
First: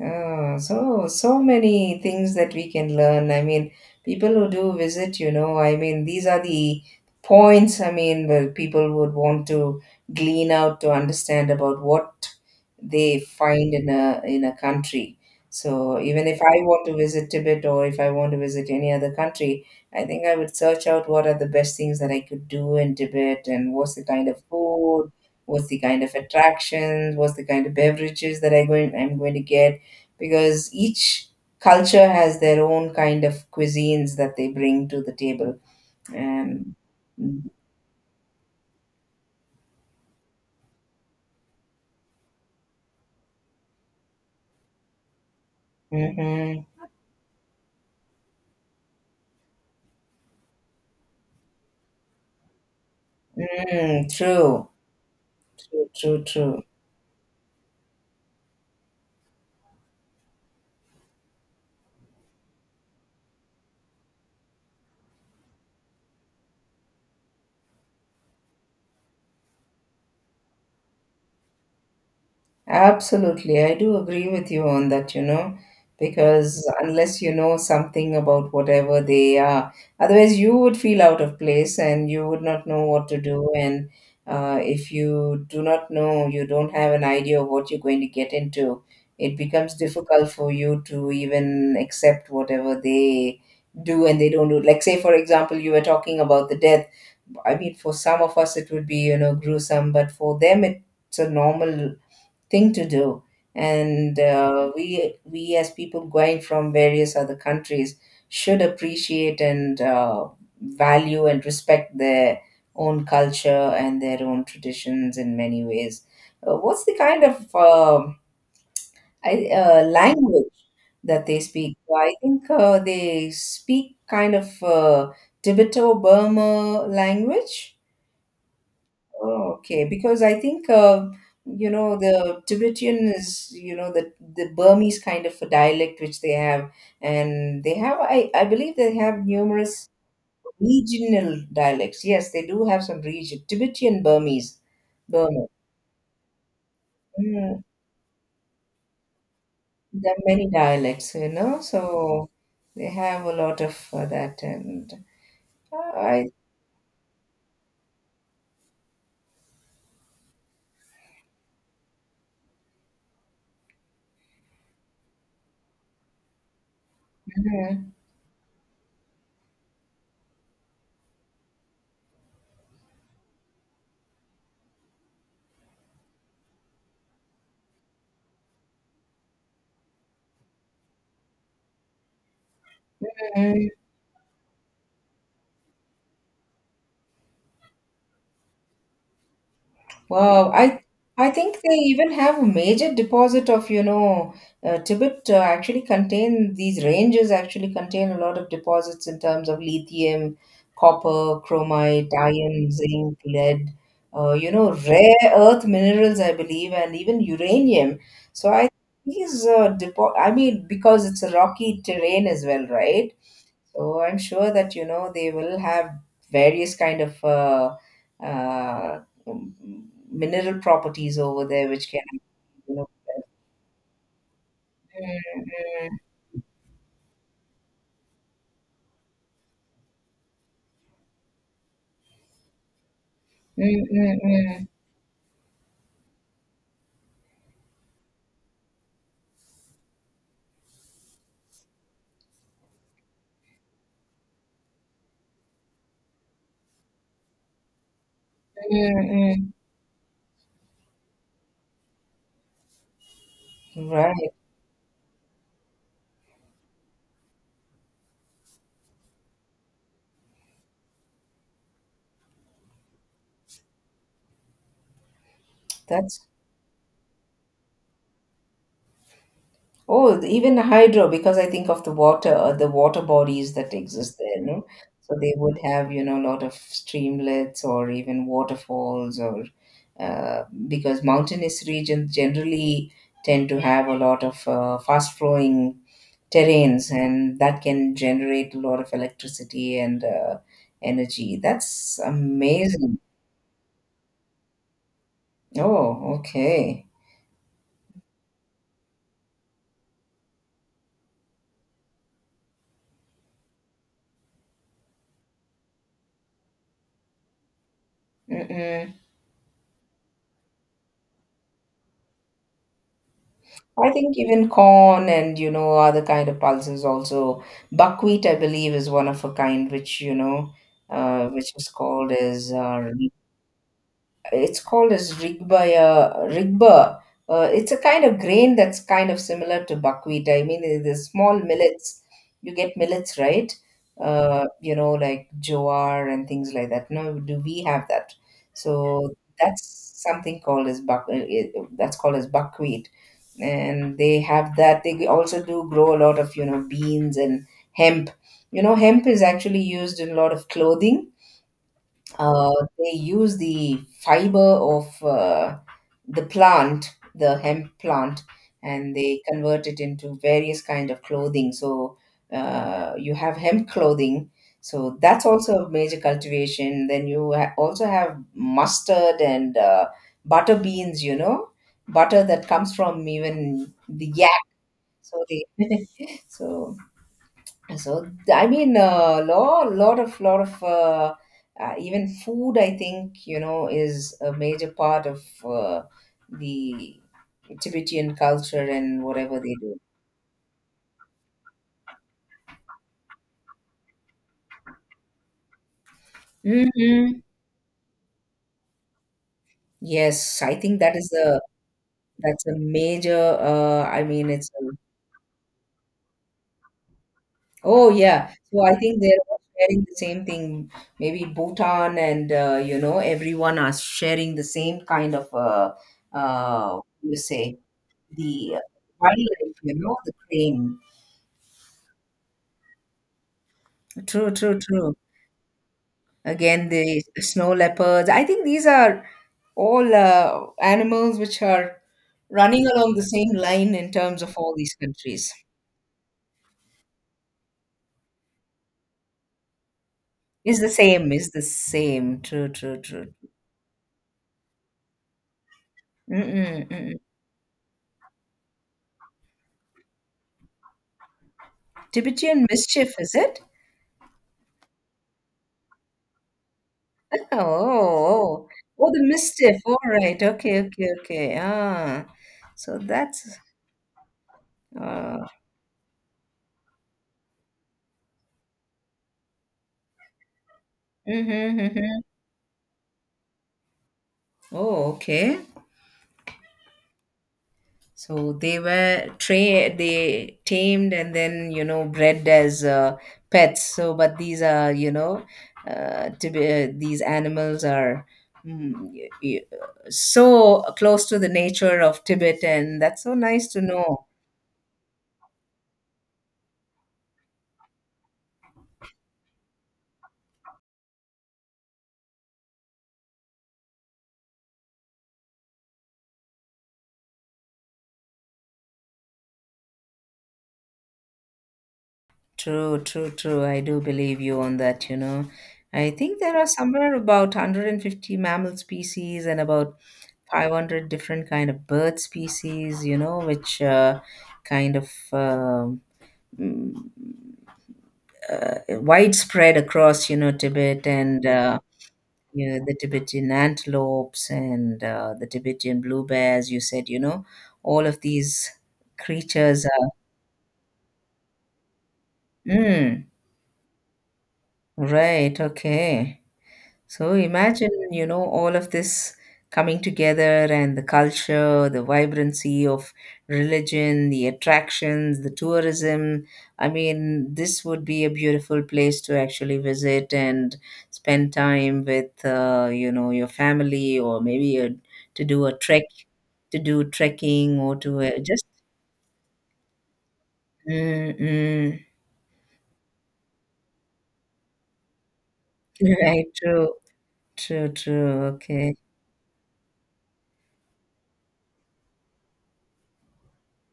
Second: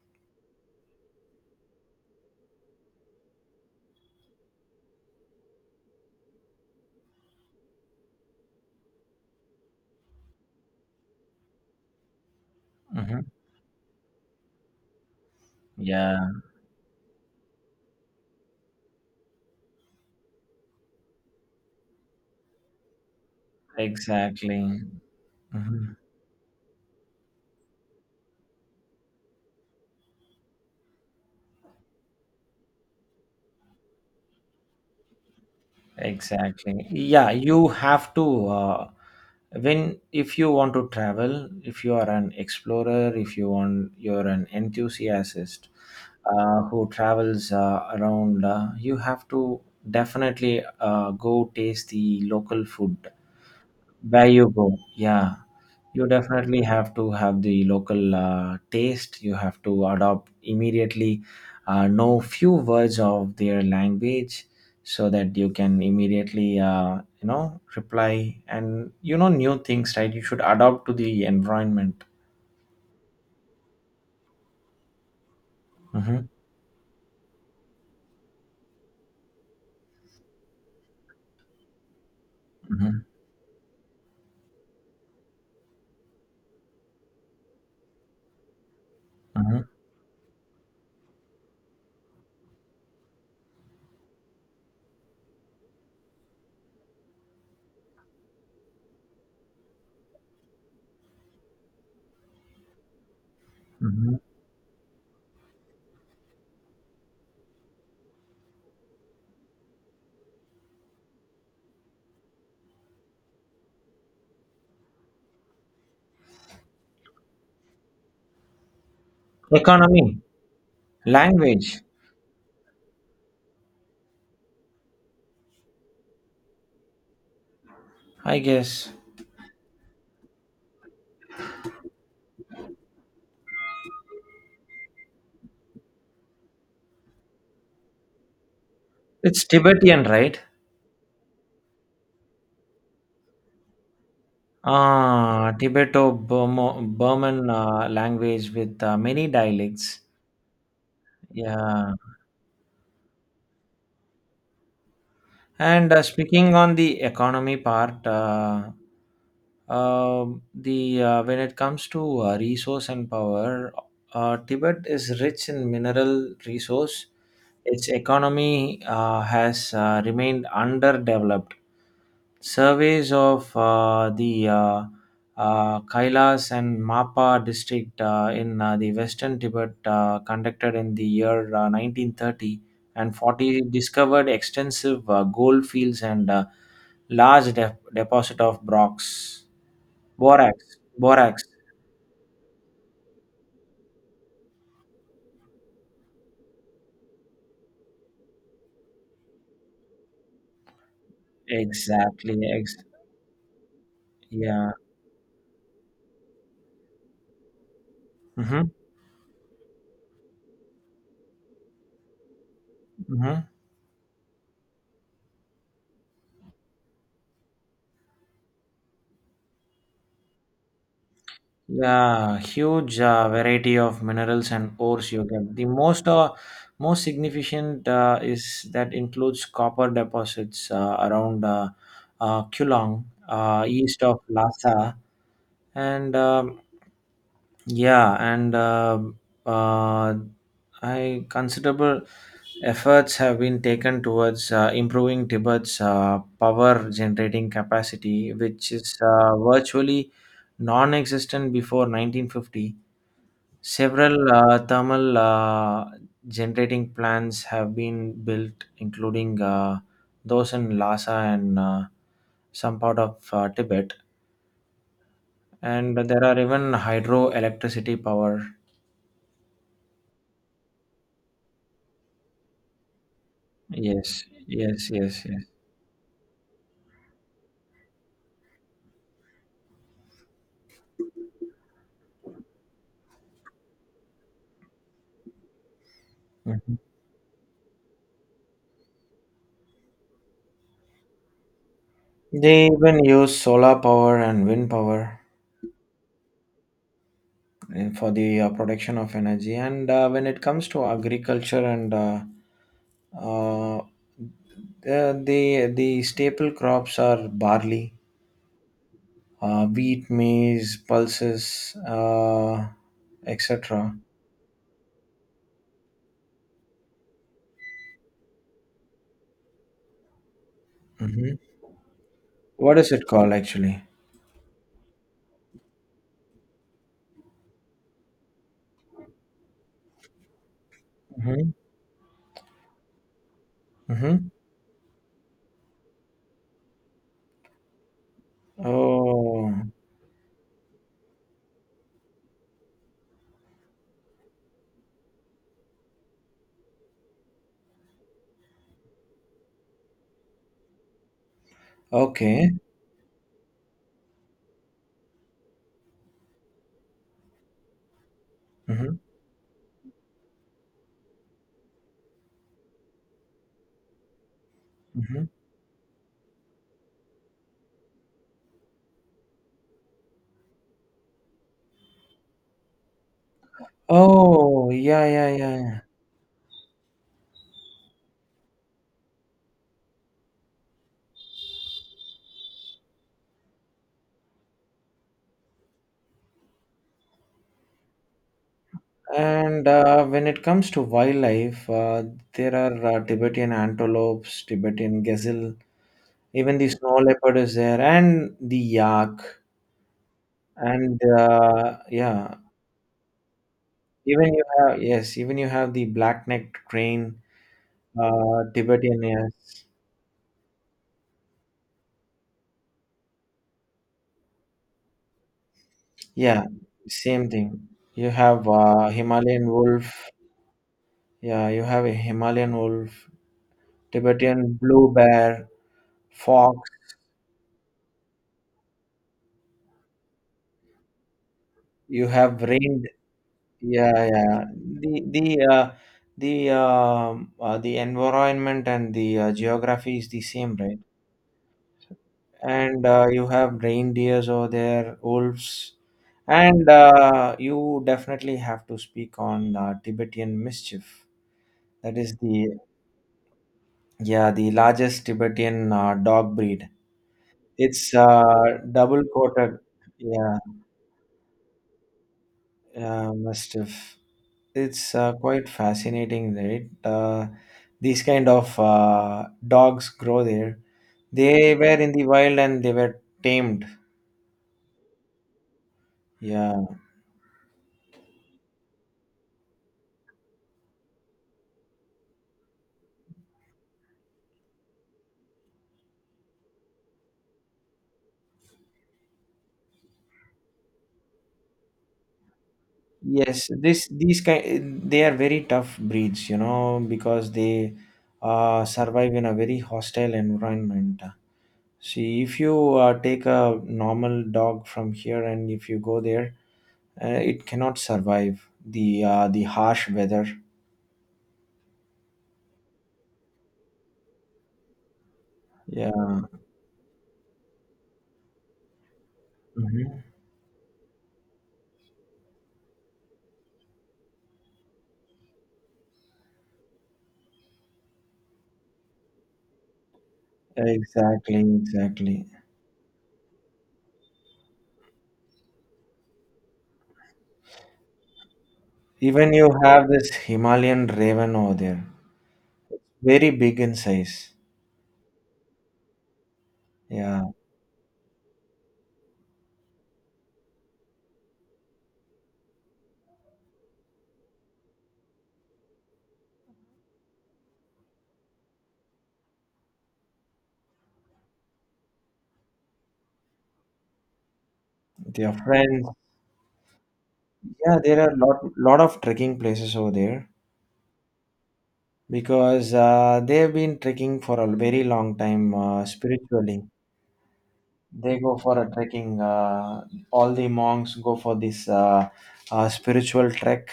Oh, so so many things that we can learn. I mean, people who do visit, you know, I mean, these are the points. I mean, where people would want to glean out to understand about what they Hmm. find in a country. So Yeah. even if I want to visit Tibet, or if I want to visit any other country, I think I would search out what are the best things that I could do in Tibet, and what's the kind of Exactly. food, what's the Mhm. kind of attractions, what's the kind of beverages that I'm going to get, because each culture has their own kind of cuisines that they bring to the table. And Exactly. Yeah, mhm, you have to when, if you want to travel, if you are an explorer, if you're an enthusiast who travels around, you have to definitely go taste the local food mm, where you true, go. Yeah, true, you true, definitely true. have to have the local taste. You have to adopt immediately, know few words of their language so that you can immediately reply, and you know new things, right? You should adapt to the environment. Absolutely, I do agree with you on that, you know, Hmm. because unless you know something about whatever they are, otherwise you would feel out of place and you would not know Hmm. what to do. And if you do not know, you don't have an idea of what you're going to get into, it Hmm. becomes difficult for you to even accept whatever they do and they don't do. Like, say, for example, you were talking about the death. I mean, for some of us, it would be, you know, gruesome, but for them, it's a normal thing to do Hmm. and we as people going from various other countries should appreciate and value and respect their own culture and their own traditions in many ways. What's the kind of Economy. language that they speak? Language. So I think they speak kind of Tibeto Burma language. I guess. Oh, okay, because I think you know, the Tibetan is, you know, the Burmese kind of a dialect which they have, and they have I believe they have It's numerous Tibetan, right? regional dialects. Yes, they do have some region Tibetan Burmese, Burma. Ah, Tibeto-Burman Mm, language with many dialects. there are many dialects, you know, Yeah. so they have a lot of that, and And I. speaking on the economy part, the when it comes to resource and power, Tibet is rich in mineral resource. Its mm, economy has remained underdeveloped. Surveys of the Kailas and Mapa district in the western Tibet, conducted in the year 1930 and 40, mm. discovered extensive gold fields and large deposit of Wow, borax, I borax. think they even have a major deposit of, you know, Tibet actually contain these ranges actually contain a lot of deposits in terms of lithium, copper, chromite, Exactly. iron, zinc, lead, you Yeah. know, rare earth minerals, I believe, and even uranium. So Mm-hmm. I these depo I mean, because it's a rocky terrain as well, right? Mm-hmm. So I'm sure that you know they will have various kind of uh, mineral properties over there, which can, Yeah, you know. huge variety of minerals and ores you get. The Mm, most most significant is that includes copper deposits around Kulong, mm, east mm, of mm, Lhasa, and yeah, and uh, I considerable efforts have been taken towards improving Tibet's power generating capacity, which is mm, mm, virtually non-existent before 1950. mm. Right, Several thermal generating plants have been built, including those in Lhasa and some part of Tibet. And that's there are even hydroelectricity power. oh, even hydro, because I think of the water bodies that Yes, exist there, no? yes, So yes, they yes. would have, you know, a lot of streamlets or even waterfalls, or because mountainous regions generally tend to have a lot of fast flowing Mhm. terrains and that can generate a lot of electricity and energy. That's They amazing. even use solar power and wind power Oh, okay. For the production of energy. And when it comes to agriculture and uh, the staple crops are barley, Mm-mm. Wheat, maize, pulses, I etc. think even corn and you know other kind of pulses also, buckwheat I believe is one of a kind which you know Hmm. which is called as What is it called actually? it's called as rigbaya rigba. It's a kind of grain that's kind of similar to buckwheat. I mean, the small Hmm. millets, you get millets, right? Hmm. You know, like jowar and things like that, no, do we have that? So Oh, that's something called as that's called as buckwheat, and they have that. They also do grow a lot of, you know, beans and hemp. You know, hemp is actually used in a lot of clothing. uh, okay. they use the fiber of the plant, the hemp plant, and Hmm. they convert it into various kind of clothing. So you have hemp clothing. So Hmm. that's also a major cultivation. Then you also have mustard and butter beans. You know, butter that comes from even the yak. Oh, yeah, So yeah, yeah. they Yeah. so so I mean a lot of even food, I think, you know, is a major part of the Tibetan culture and whatever they And do. When it comes to wildlife, there are Tibetan antelopes, Tibetan gazelle, even the snow Hmm. leopard is there, and the yak, Yes, I think that and is a, yeah, that's a major. I mean, even you it's a, have yes, even you have the black-necked crane. oh yeah. So I think Tibetan, they're all yes. sharing the same thing. Maybe Bhutan and you know everyone are sharing the same kind of Yeah, you same say thing. You have the Himalayan wildlife, you know, wolf. the crane. Yeah, you have a Himalayan wolf, True, Tibetan true, blue true. bear, fox. Again, the snow leopards. I think these are all animals which are You have running rain. along the same line in Yeah, terms of yeah. all these The the countries. uh, the environment and the geography is the same, Is the right? same, is the same. True, true, And true. you have reindeers over there, wolves, Mm-mm, and mm-mm. You definitely have to speak on Tibetan mischief. That is Tibetan the mischief, is it? Yeah, the largest Tibetan dog breed. Oh, It's oh, oh, the double mischief. coated. All right. Yeah, Okay, okay, okay. Ah, so that's. mastiff. It's Uh, quite fascinating, right? These kind of dogs grow there. They mm-hmm, were in mm-hmm. the wild and they were tamed. Oh, okay. Yeah. So they were they tamed and then you know bred as pets. So but these are you know to be these animals are mm, y- y- so close to the nature of Tibet, and that's so nice Yes, to this know. these kind they are very tough breeds, because they survive in a very hostile environment. See, if you take a normal dog from here and if you go there, it cannot survive the harsh weather. True, true, true. I do believe you on that. You know, I Yeah. think there are somewhere about 150 mammal species and about Mhm. 500 different kind of bird species. You know, which kind of mm, uh, widespread across, you know, Tibet and Exactly, exactly. you know, the Tibetan antelopes and the Tibetan blue bears. You said, you know, all of these Even you creatures are. have this Himalayan raven over there, Mm, very big in size. right. Okay. So Yeah, imagine, you know, all of this coming together and the culture, the vibrancy of religion, the attractions, the tourism. I mean, this would be a beautiful place to actually visit and spend time with, you know, your family or maybe a, to they are do a trek, friends. to do trekking or Yeah, to there are lot just. lot of trekking places over there Mm-mm. because they've been trekking for a very long time Right, spiritually. true, true, true. They go for a Okay. trekking, all the monks go for this spiritual trek.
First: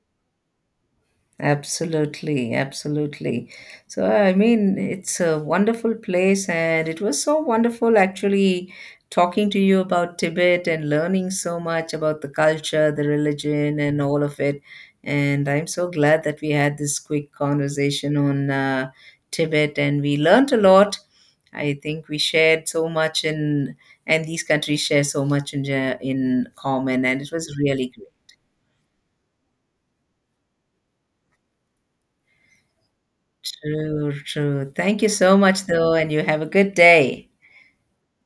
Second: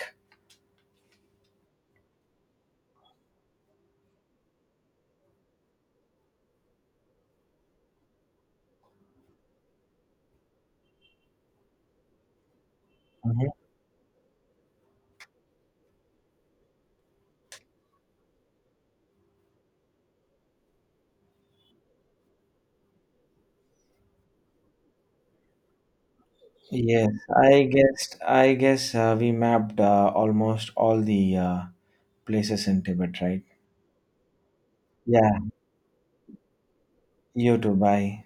Absolutely, absolutely. So, I mean, it's a wonderful place, and it was so wonderful actually talking to you about Tibet and learning so much about the culture, the Mhm. religion, and all of it. And I'm so glad that we had this quick conversation on Tibet, and we learnt a lot. I think we shared so much in, and these countries share so much in, in common, and Yes, it i was really great. guessed I guess we mapped almost all the places in Tibet, right? True, true. Thank you Yeah, so much, though, and you have a good day. you too. Bye.